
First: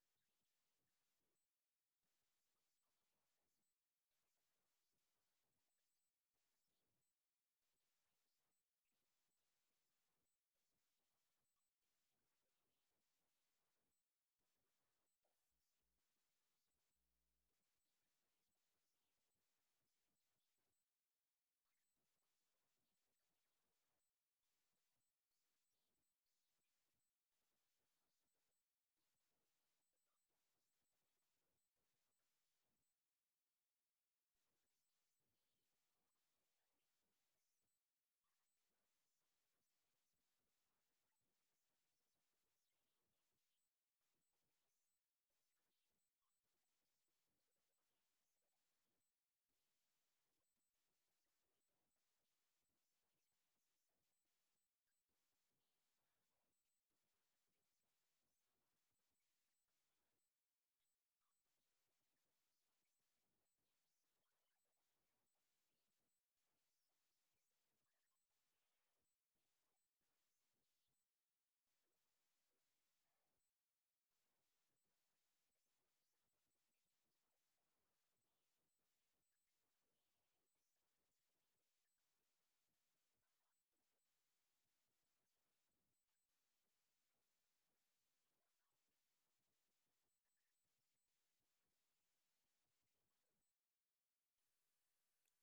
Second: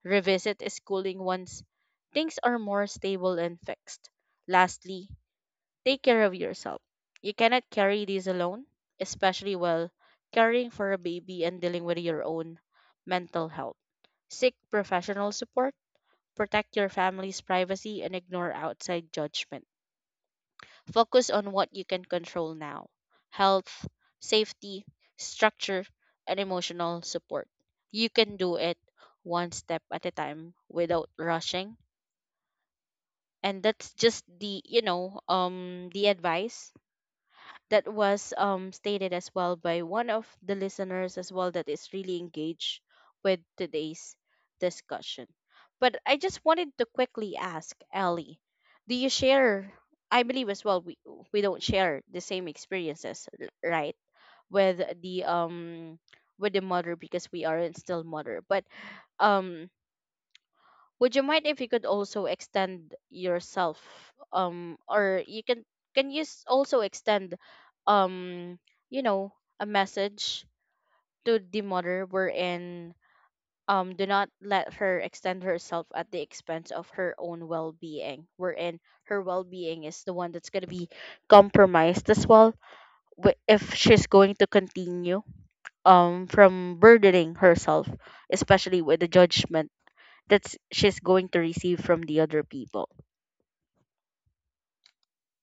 Revisit schooling once things are more stable and fixed. Lastly, take care of yourself. You cannot carry these alone, especially while caring for a baby and dealing with your own mental health. Seek professional support, protect your family's privacy, and ignore outside judgment. Focus on what you can control now: health, safety, structure, and emotional support. You can do it one step at a time without rushing. And that's just the advice that was stated as well by one of the listeners as well that is really engaged with today's discussion. But I just wanted to quickly ask Ellie, do you share? I believe as well we don't share the same experiences, right? With the with the mother because we aren't still mother, but um would you mind if you could also extend yourself? Or you can you also extend, um, a message to the mother wherein do not let her extend herself at the expense of her own well-being, wherein her well-being is the one that's going to be compromised as well if she's going to continue from burdening herself, especially with the judgment that she's going to receive from the other people.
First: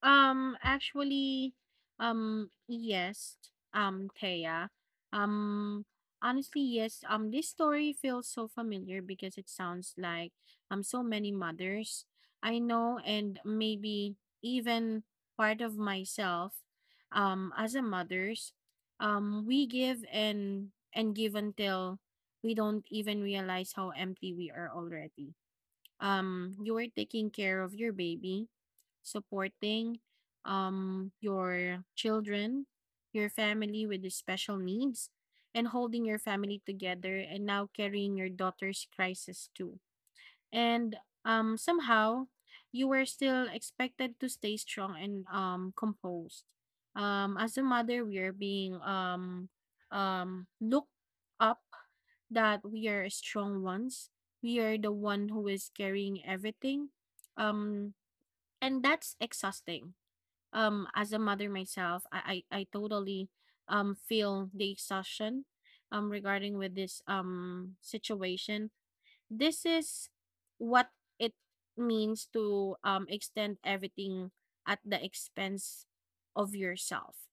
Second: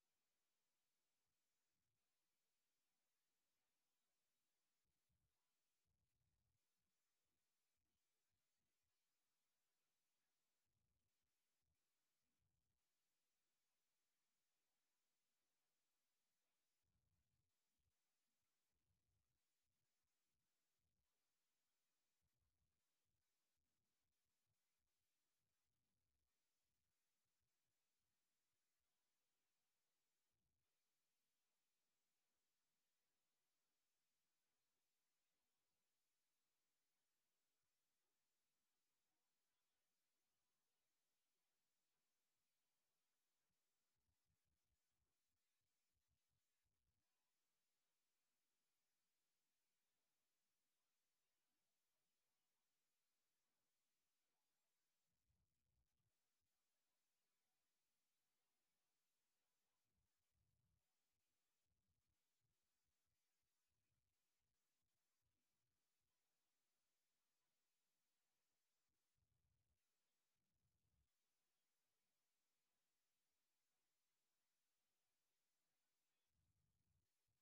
Actually, yes, Thea. Um, Honestly, yes. This story feels so familiar, because it sounds like so many mothers I know, and maybe even part of myself, as a mothers, we give and give until we don't even realize how empty we are already. You are taking care of your baby, supporting your children, your family with the special needs, and holding your family together, and now carrying your daughter's crisis too. And somehow, you were still expected to stay strong and composed. As a mother, we are being looked up, that we are strong ones. We are the one who is carrying everything. Um, and that's exhausting. As a mother myself, I totally feel the exhaustion regarding with this situation. This is what it means to extend everything at the expense of yourself,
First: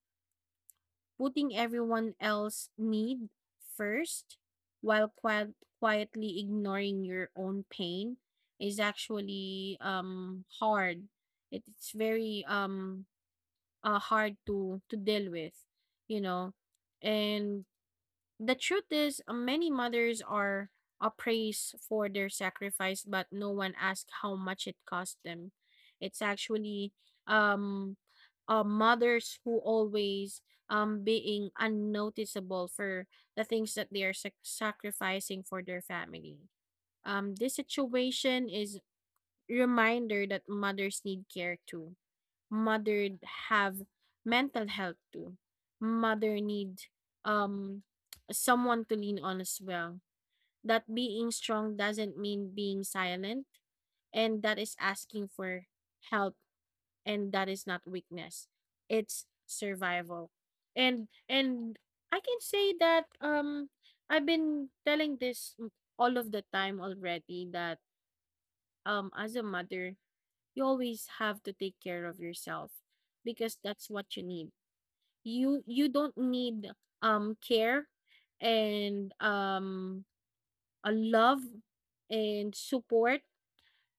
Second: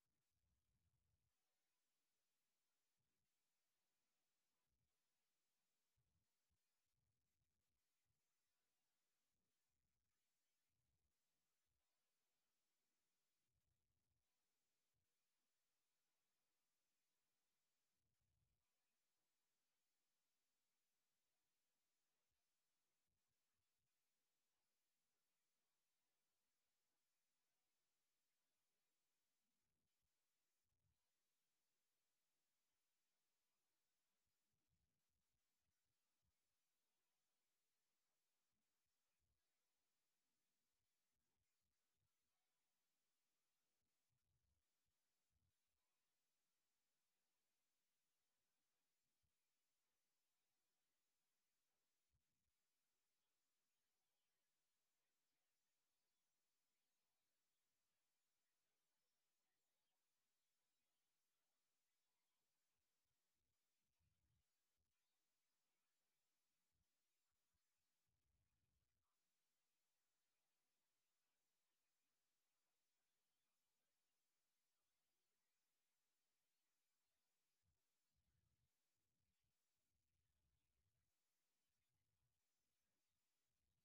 putting everyone else's need first, while quietly ignoring your own pain, is actually hard. It, it's very hard to deal with, you know. And the truth is, many mothers are appraised for their sacrifice, but no one asks how much it cost them. It's actually um, mothers who always being unnoticeable for the things that they are sacrificing for their family. This situation is reminder that mothers need care too, mother have mental health too, mother need um someone to lean on as well, that being strong doesn't mean being silent, and that is asking for help, and that is not weakness, it's survival. And I can say that I've been telling this all of the time already, that as a mother, you always have to take care of yourself, because that's what you need. You don't need care, and a love, and support,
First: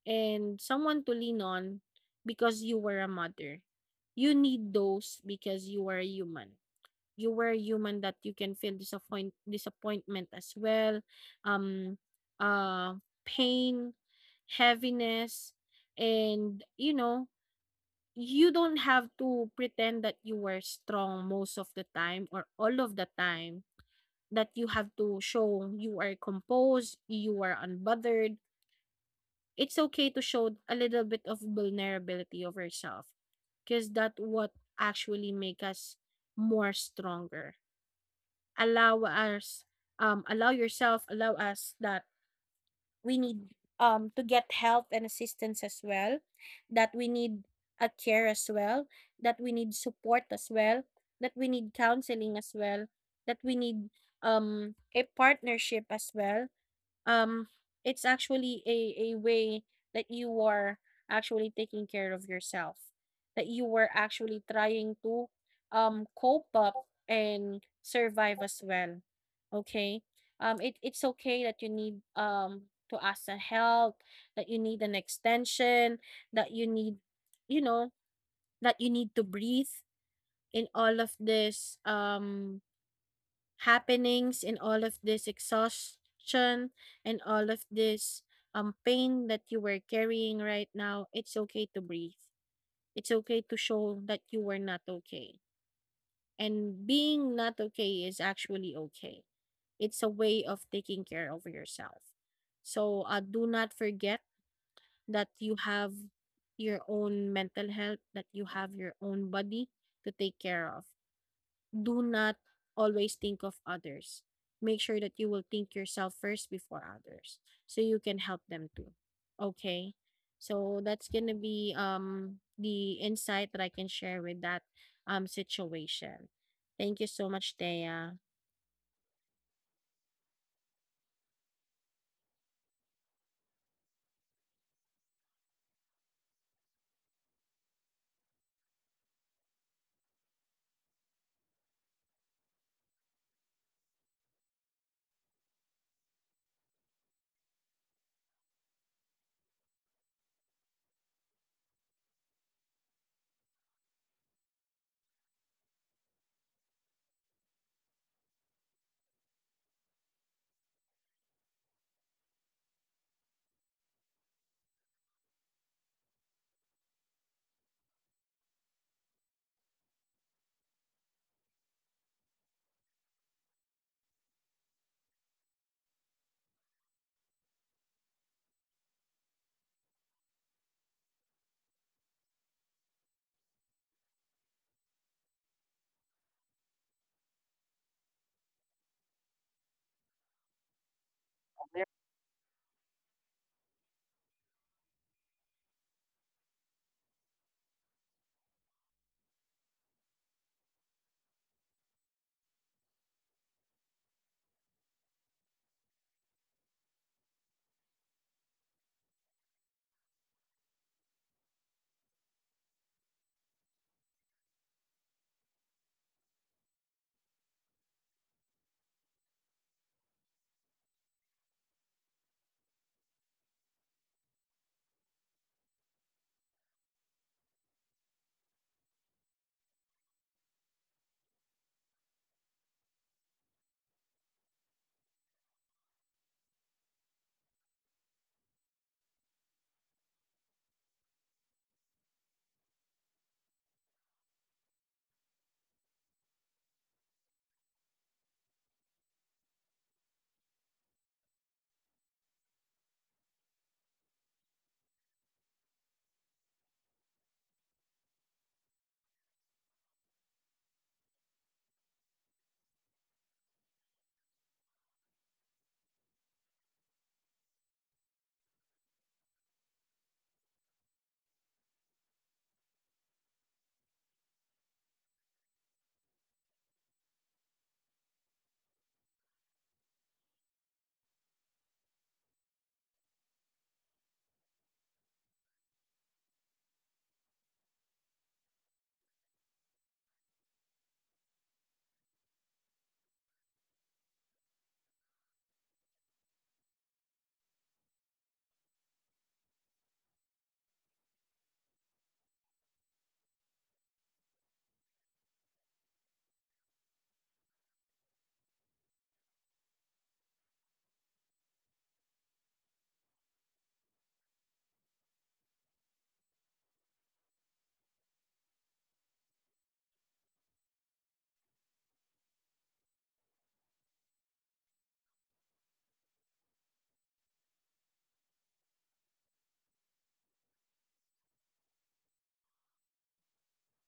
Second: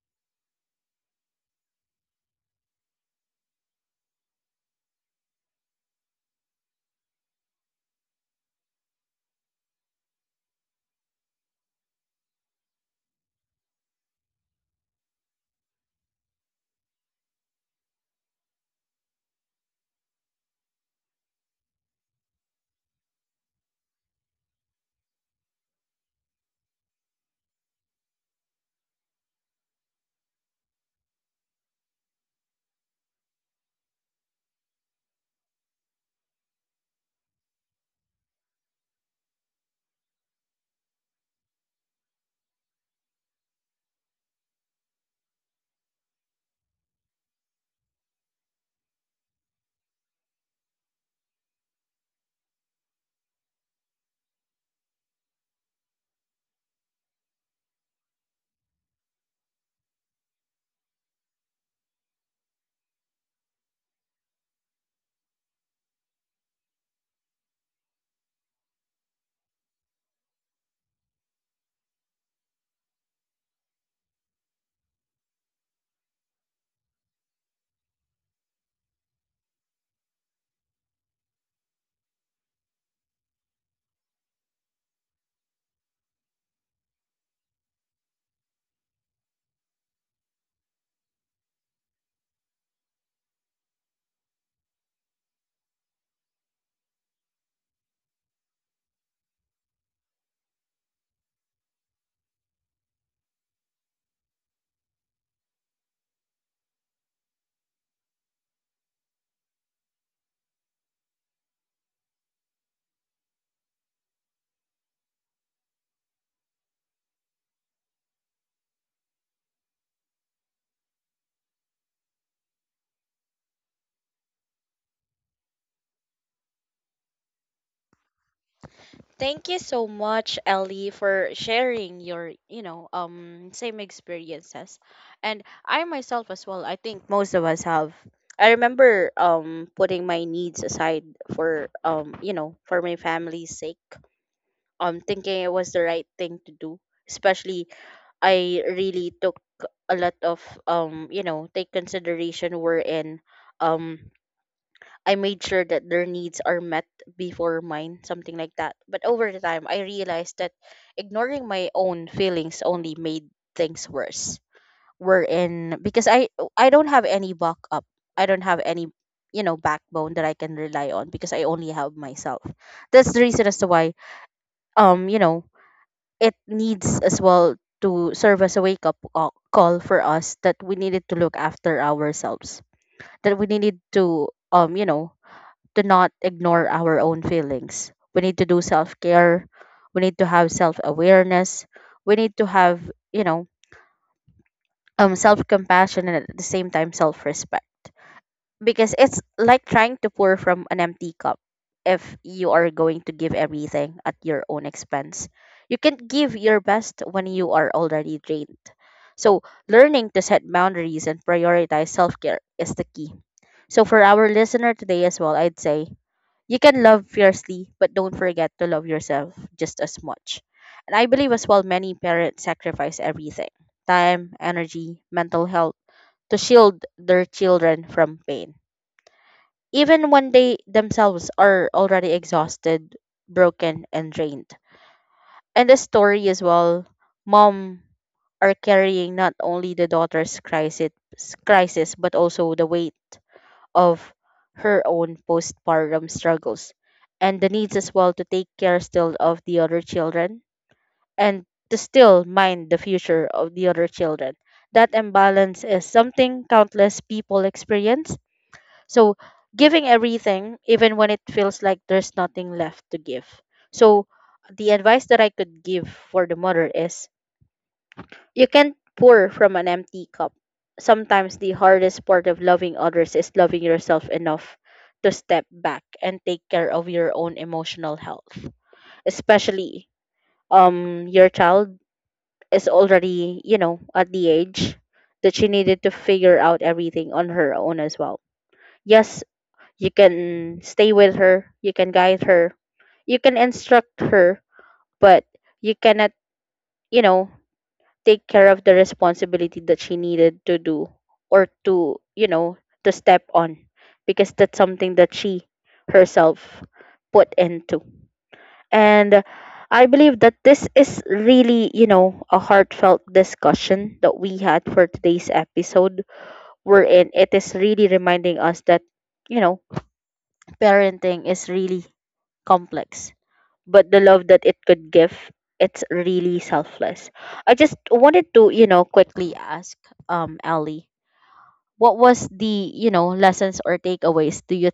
and someone to lean on, because you were a mother. You need those because you are a human. You were a human, that you can feel disappointment as well, um, uh, pain, heaviness, and you know, you don't have to pretend that you were strong most of the time or all of the time, that you have to show you are composed, you are unbothered. It's okay to show a little bit of vulnerability of yourself, because that what actually make us more stronger. Allow us, allow yourself, allow us that we need to get help and assistance as well, that we need a care as well, that we need support as well, that we need counseling as well, that we need a partnership as well. Um, it's actually a way that you are actually taking care of yourself, that you were actually trying to cope up and survive as well. Okay? It's okay that you need to ask for help, that you need an extension, that you need you know, that you need to breathe in all of this happenings and all of this exhaustion and all of this pain that you were carrying right now. It's okay to breathe, it's okay to show that you were not okay, and being not okay is actually okay. It's a way of taking care of yourself. So do not forget that you have your own mental health, that you have your own body to take care of. Do not always think of others. Make sure that you will think yourself first before others so you can help them too. Okay? So that's going to be the insight that I can share with that situation. Thank you so much, Thea. Thank you so much, Ellie, for sharing your same experiences. And I myself as well, I think most of us have. I remember putting my needs aside for for my family's sake. Thinking it was the right thing to do. Especially I really took a lot of take consideration, wherein um I made sure that their needs are met before mine, something like that. But over the time, I realized that ignoring my own feelings only made things worse. We're in because I don't have any backup, I don't have any backbone that I can rely on because I only have myself. That's the reason as to why um you know it needs as well to serve as a wake up call for us, that we needed to look after ourselves, that we needed to to not ignore our own feelings. We need to do self care. We need to have self awareness. We need to have, you know, self compassion and at the same time self respect. Because it's like trying to pour from an empty cup if you are going to give everything at your own expense. You can give your best when you are already drained. So, learning to set boundaries and prioritize self care is the key. So, for our listener today as well, I'd say you can love fiercely, but don't forget to love yourself just as much. And I believe as well many parents sacrifice everything: time, energy, mental health, to shield their children from pain. Even when they themselves are already exhausted, broken, and drained. And the story as well, mom are carrying not only the daughter's crisis but also the weight of her own postpartum struggles and the needs as well to take care still of the other children and to still mind the future of the other children. That imbalance is something countless people experience. So, giving everything, even when it feels like there's nothing left to give. So, the advice that I could give for the mother is you can't pour from an empty cup. Sometimes the hardest part of loving others is loving yourself enough to step back and take care of your own emotional health. Especially your child is already, at the age that she needed to figure out everything on her own as well. Yes, you can stay with her, you can guide her, you can instruct her, but you cannot, you know, take care of the responsibility that she needed to do or to, to step on, because that's something that she herself put into. And I believe that this is really, a heartfelt discussion that we had for today's episode, wherein it is really reminding us that, you know, parenting is really complex, but the love that it could give, it's really selfless. I just wanted to, quickly ask Ellie, what was the, lessons or takeaways do you,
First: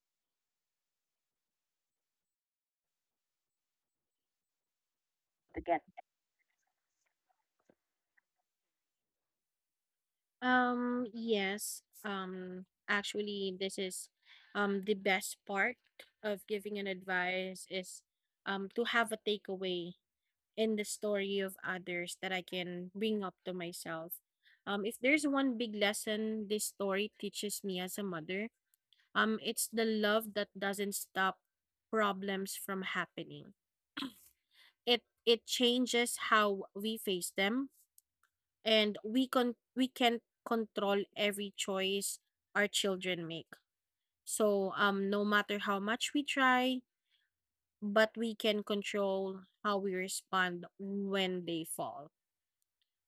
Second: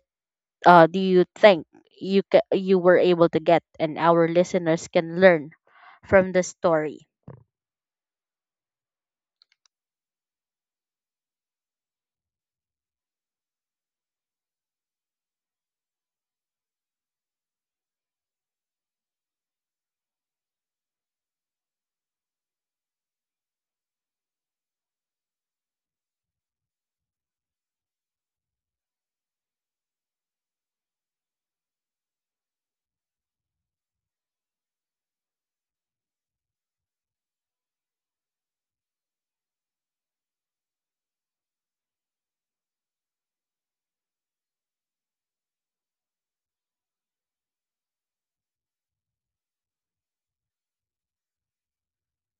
do you think you you were able to get, and our listeners can learn Again. from the story. Yes, actually this is the best part of giving an advice is to have a takeaway and the story of others that I can bring up to myself. If there's one big lesson this story teaches me as a mother, it's the love that doesn't stop problems from happening. It changes how we face them, and we con we can not control every choice our children make. So no matter how much we try, but we can control how we respond when they fall.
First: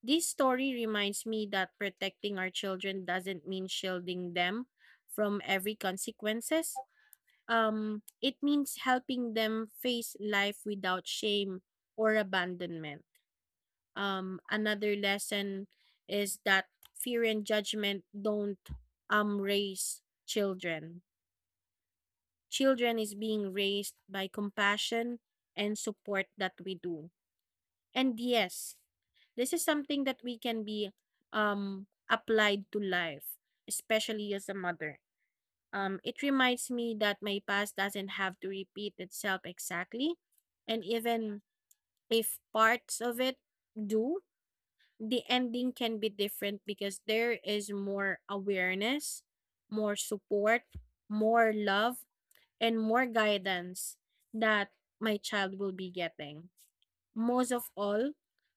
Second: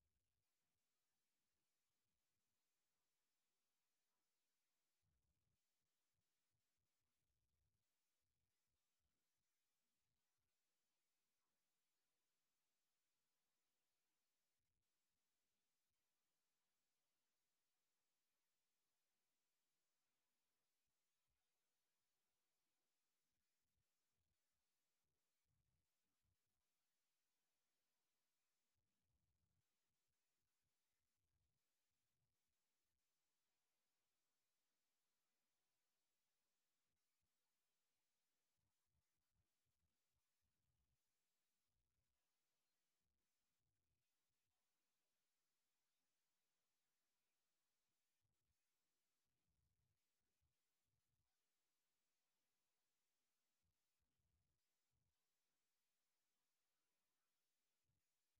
This story reminds me that protecting our children doesn't mean shielding them from every consequences. It means helping them face life without shame or abandonment. Another lesson is that fear and judgment don't raise children. Children is being raised by compassion and support that we do. And yes, this is something that we can be applied to life, especially as a mother. It reminds me that my past doesn't have to repeat itself exactly, and even if parts of it do, the ending can be different because there is more awareness, more support, more love, and more guidance that my child will be getting. Most of all,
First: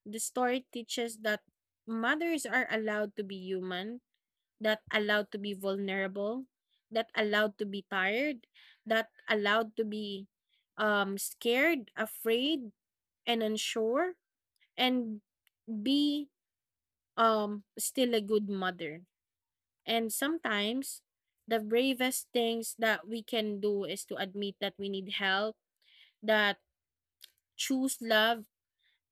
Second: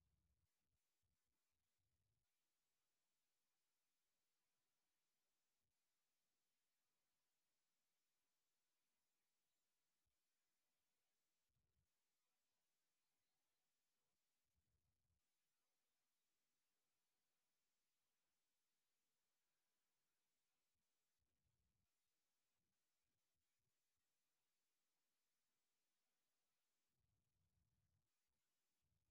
the story teaches that mothers are allowed to be human, that allowed to be vulnerable, that allowed to be tired, that allowed to be scared, afraid, and unsure, and be still a good mother. And sometimes the bravest things that we can do is to admit that we need help, that choose love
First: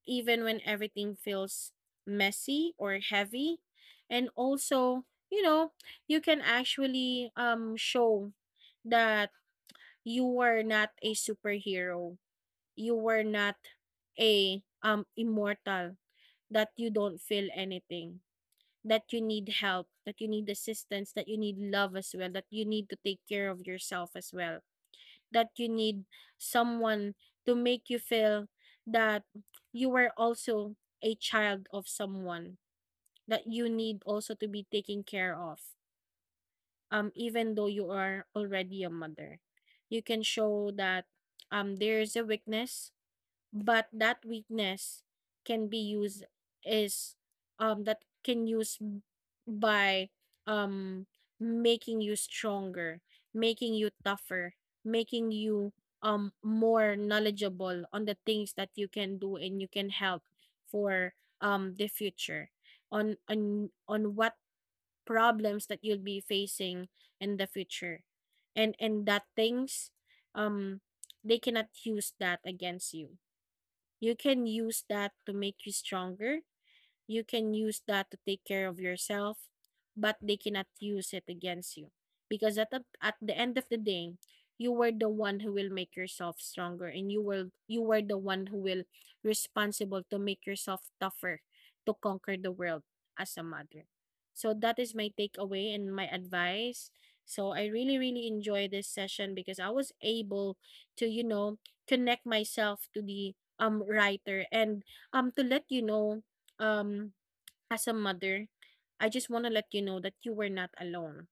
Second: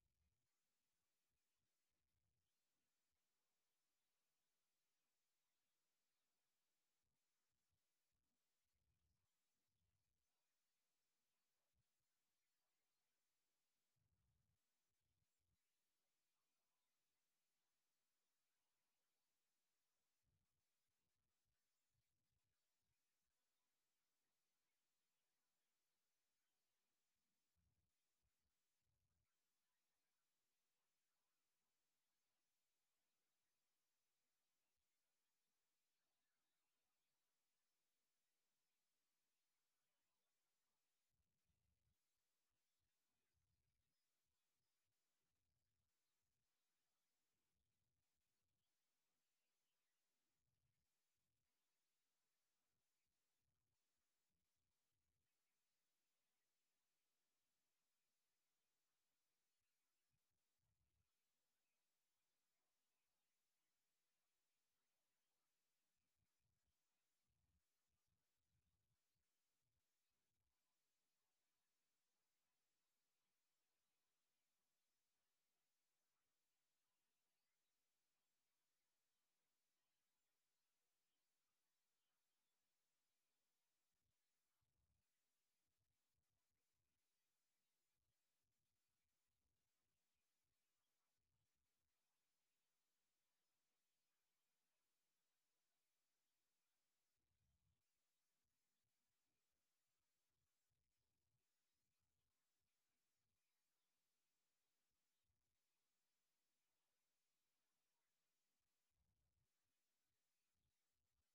even when everything feels messy or heavy. And also, you know, you can actually show that you were not a superhero. You were not a immortal, that you don't feel anything, that you need help, that you need assistance, that you need love as well, that you need to take care of yourself as well, that you need someone to make you feel that you were also a child of someone, that you need also to be taken care of even though you are already a mother. You can show that there is a weakness, but that weakness can be used is that can use b- by um making you stronger, making you tougher, making you more knowledgeable on the things that you can do and you can help for the future on what problems that you'll be facing in the future. And that things, um they cannot use that against you. You can use that to make you stronger, you can use that to take care of yourself, but they cannot use it against you. Because at the end of the day, you were the one who will make yourself stronger, and you were the one who will responsible to make yourself tougher, to conquer the world as a mother. So that is my takeaway and my advice. So I really really enjoy this session because I was able to, you know, connect myself to the writer and to let you know, um, as a mother, I just want to let you know that you were not alone.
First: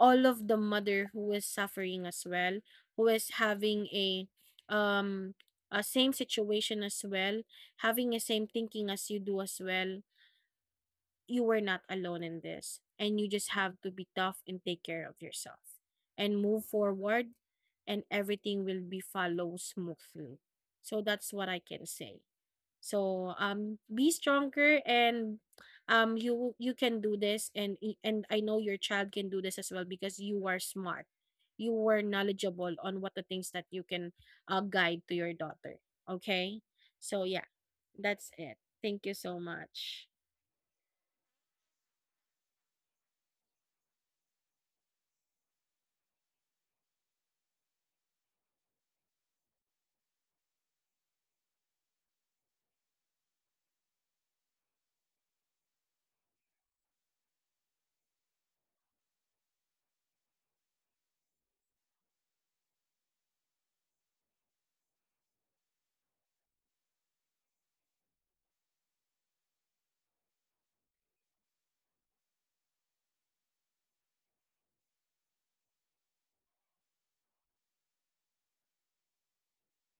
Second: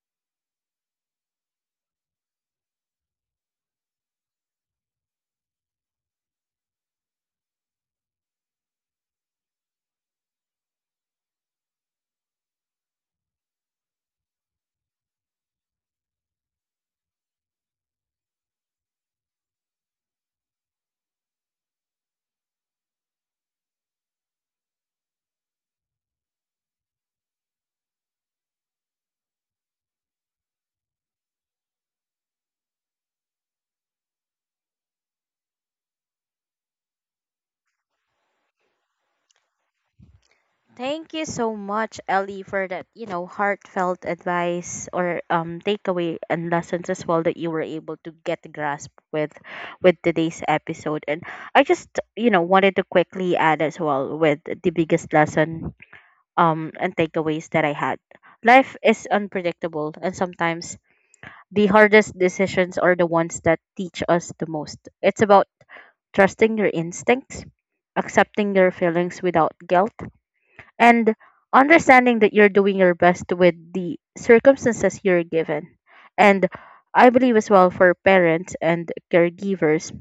All of the mother who is suffering as well, who is having um a same situation as well, having a same thinking as you do as well, you were not alone in this. And you just have to be tough and take care of yourself and move forward, and everything will be follow smoothly. So that's what I can say. So be stronger, and you can do this, and and I know your child can do this as well because you are smart. You were knowledgeable on what the things that you can guide to your daughter. Okay? So yeah, that's it. Thank you so much. Thank you so much, Ellie, for that, heartfelt advice or takeaway and lessons as well that you were able to get grasp with today's episode. And I just, wanted to quickly add as well with the biggest lesson and takeaways that I had. Life is unpredictable, and sometimes the hardest decisions are the ones that teach us the most. It's about trusting your instincts, accepting your feelings without guilt, and understanding that you're doing your best with the circumstances you're given. And I believe as well, for parents and caregivers,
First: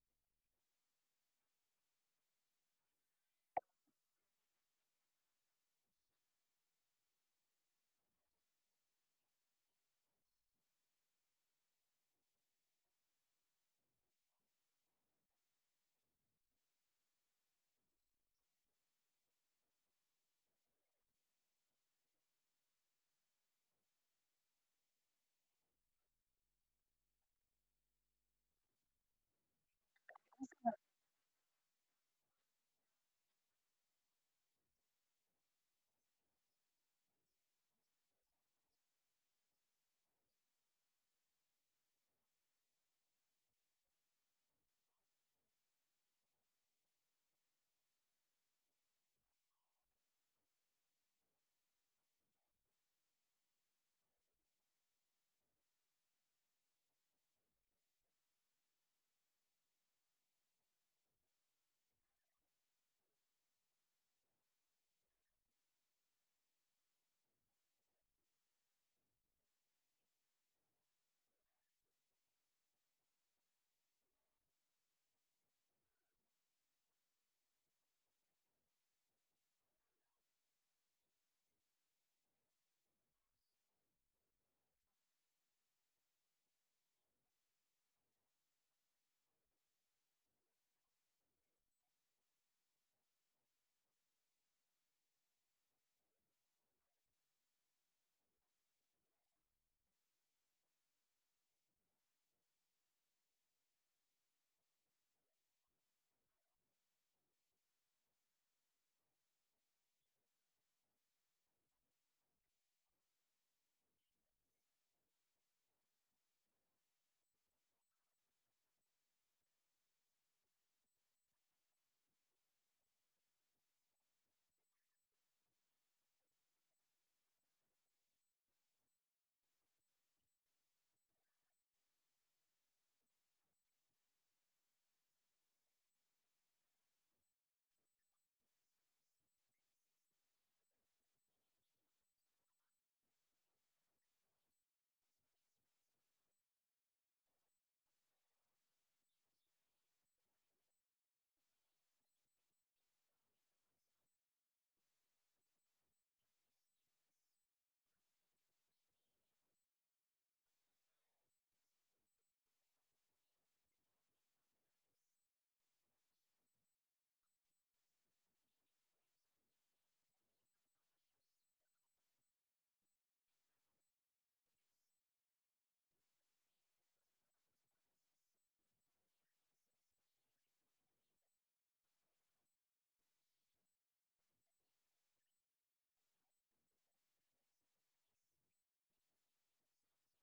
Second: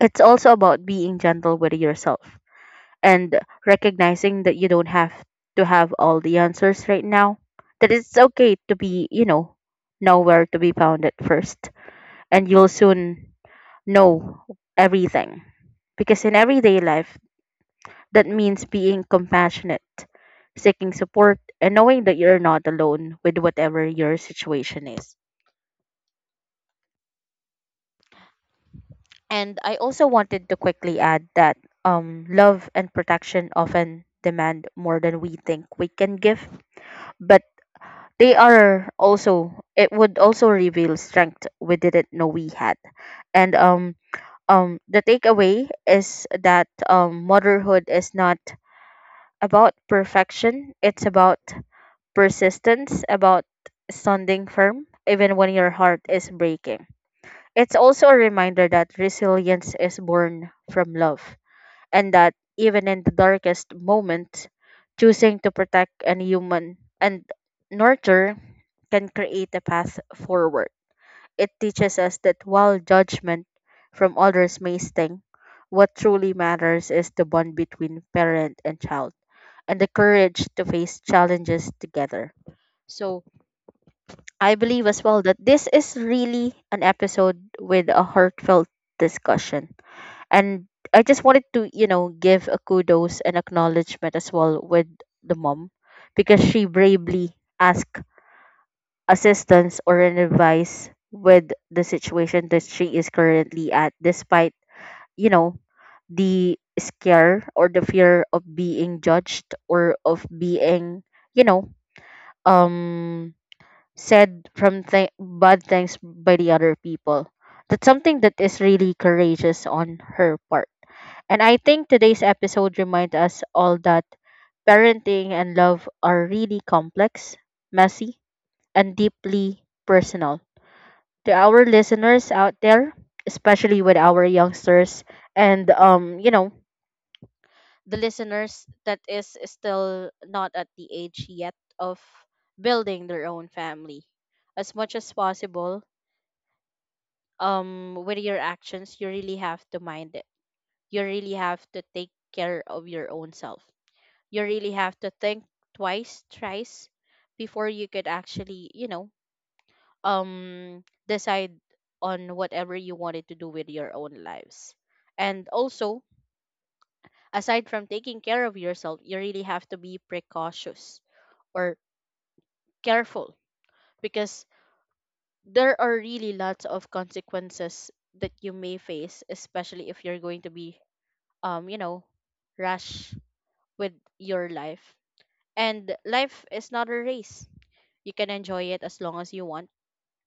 it's also about being gentle with yourself and recognizing that you don't have to have all the answers right now. That it's okay to be, nowhere to be found at first, and you'll soon know everything. Because in everyday life, that means being compassionate, seeking support, and knowing that you're not alone with whatever your situation is. And I also wanted to quickly add that love and protection often demand more than we think we can give, but they are also it would also reveal strength we didn't know we had. And the takeaway is that motherhood is not about perfection, it's about persistence, about standing firm, even when your heart is breaking. It's also a reminder that resilience is born from love, and that even in the darkest moments, choosing to protect and human and nurture can create a path forward. It teaches us that while judgment from others may sting, what truly matters is the bond between parent and child and the courage to face challenges together. So, I believe as well that this is really an episode with a heartfelt discussion. And I just wanted to, give a kudos and acknowledgement as well with the mom, because she bravely asked assistance or an advice with the situation that she is currently at, despite, you know, the scare or the fear of being judged, or of being, you know, um said from bad things by the other people. That's something that is really courageous on her part. And I think today's episode reminds us all that parenting and love are really complex, messy, and deeply personal. To our listeners out there, especially with our youngsters, and the listeners that is still not at the age yet of building their own family, as much as possible with your actions, you really have to mind it. You really have to take care of your own self. You really have to think twice, thrice before you could actually, decide on whatever you wanted to do with your own lives. And also, aside from taking care of yourself, you really have to be precautious, or careful, because there are really lots of consequences that you may face, especially if you're going to be um you know rush with your life. And life is not a race. You can enjoy it as long as you want,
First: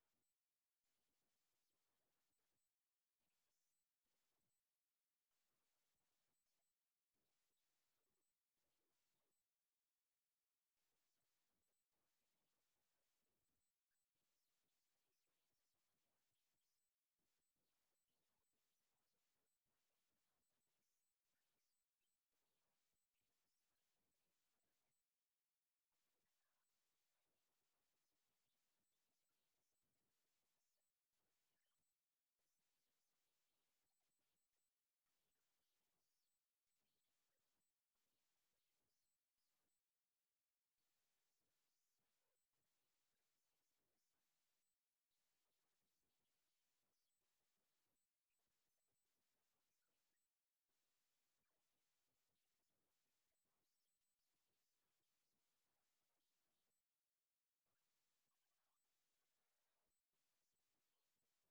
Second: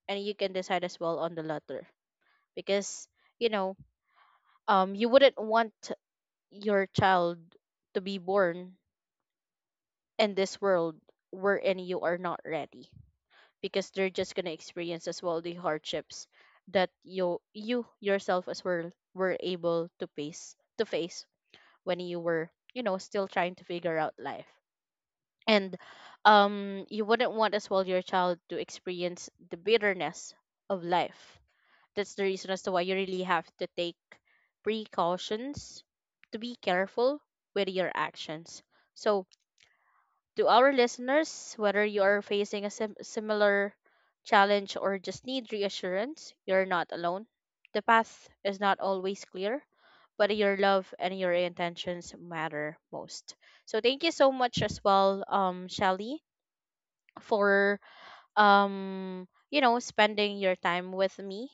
and you can decide as well on the latter, because, you know you wouldn't want your child to be born in this world wherein you are not ready, because they're just going to experience as well the hardships that you yourself as well were able to face when you were, still trying to figure out life. And you wouldn't want as well your child to experience the bitterness of life. That's the reason as to why you really have to take precautions, to be careful with your actions. So, to our listeners, whether you are facing a similar challenge or just need reassurance, you're not alone. The path is not always clear, but your love and your intentions matter most. So, thank you so much as well, Shelly, for spending your time with me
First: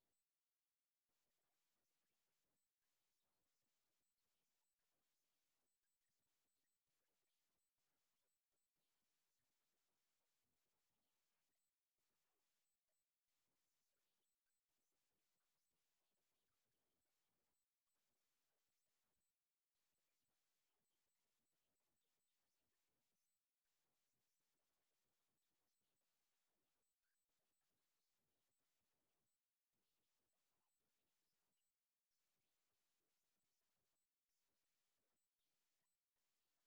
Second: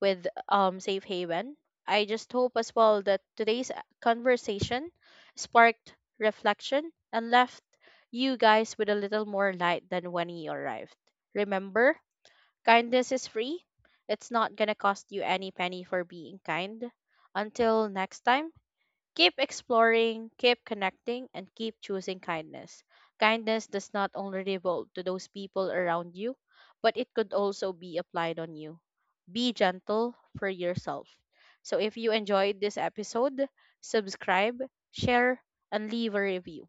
with Safe Haven. I just hope as well that today's conversation sparked reflection and left you guys with a little more light than when you arrived. Remember, kindness is free. It's not gonna cost you any penny for being kind. Until next time, keep exploring, keep connecting, and keep choosing kindness. Kindness does not only revolve to those people around you, but it could also be applied on you. Be gentle for yourself. So, if you enjoyed this episode, subscribe, share, and leave a review.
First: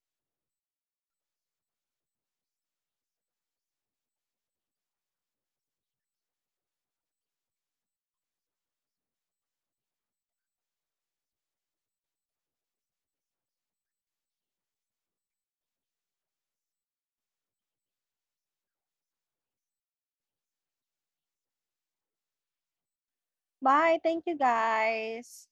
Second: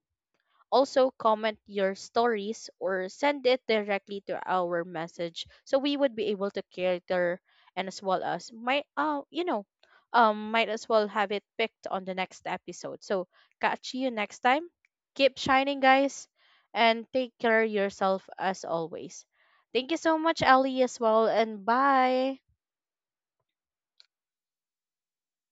Also, comment your stories or send it directly to our message, so we would be able to cater, and as well as might, might as well have it picked on the next episode. So, catch you next time. Keep shining, guys, and take care yourself as always. Thank you so much, Ali, as well, and bye. Bye. Thank you, guys.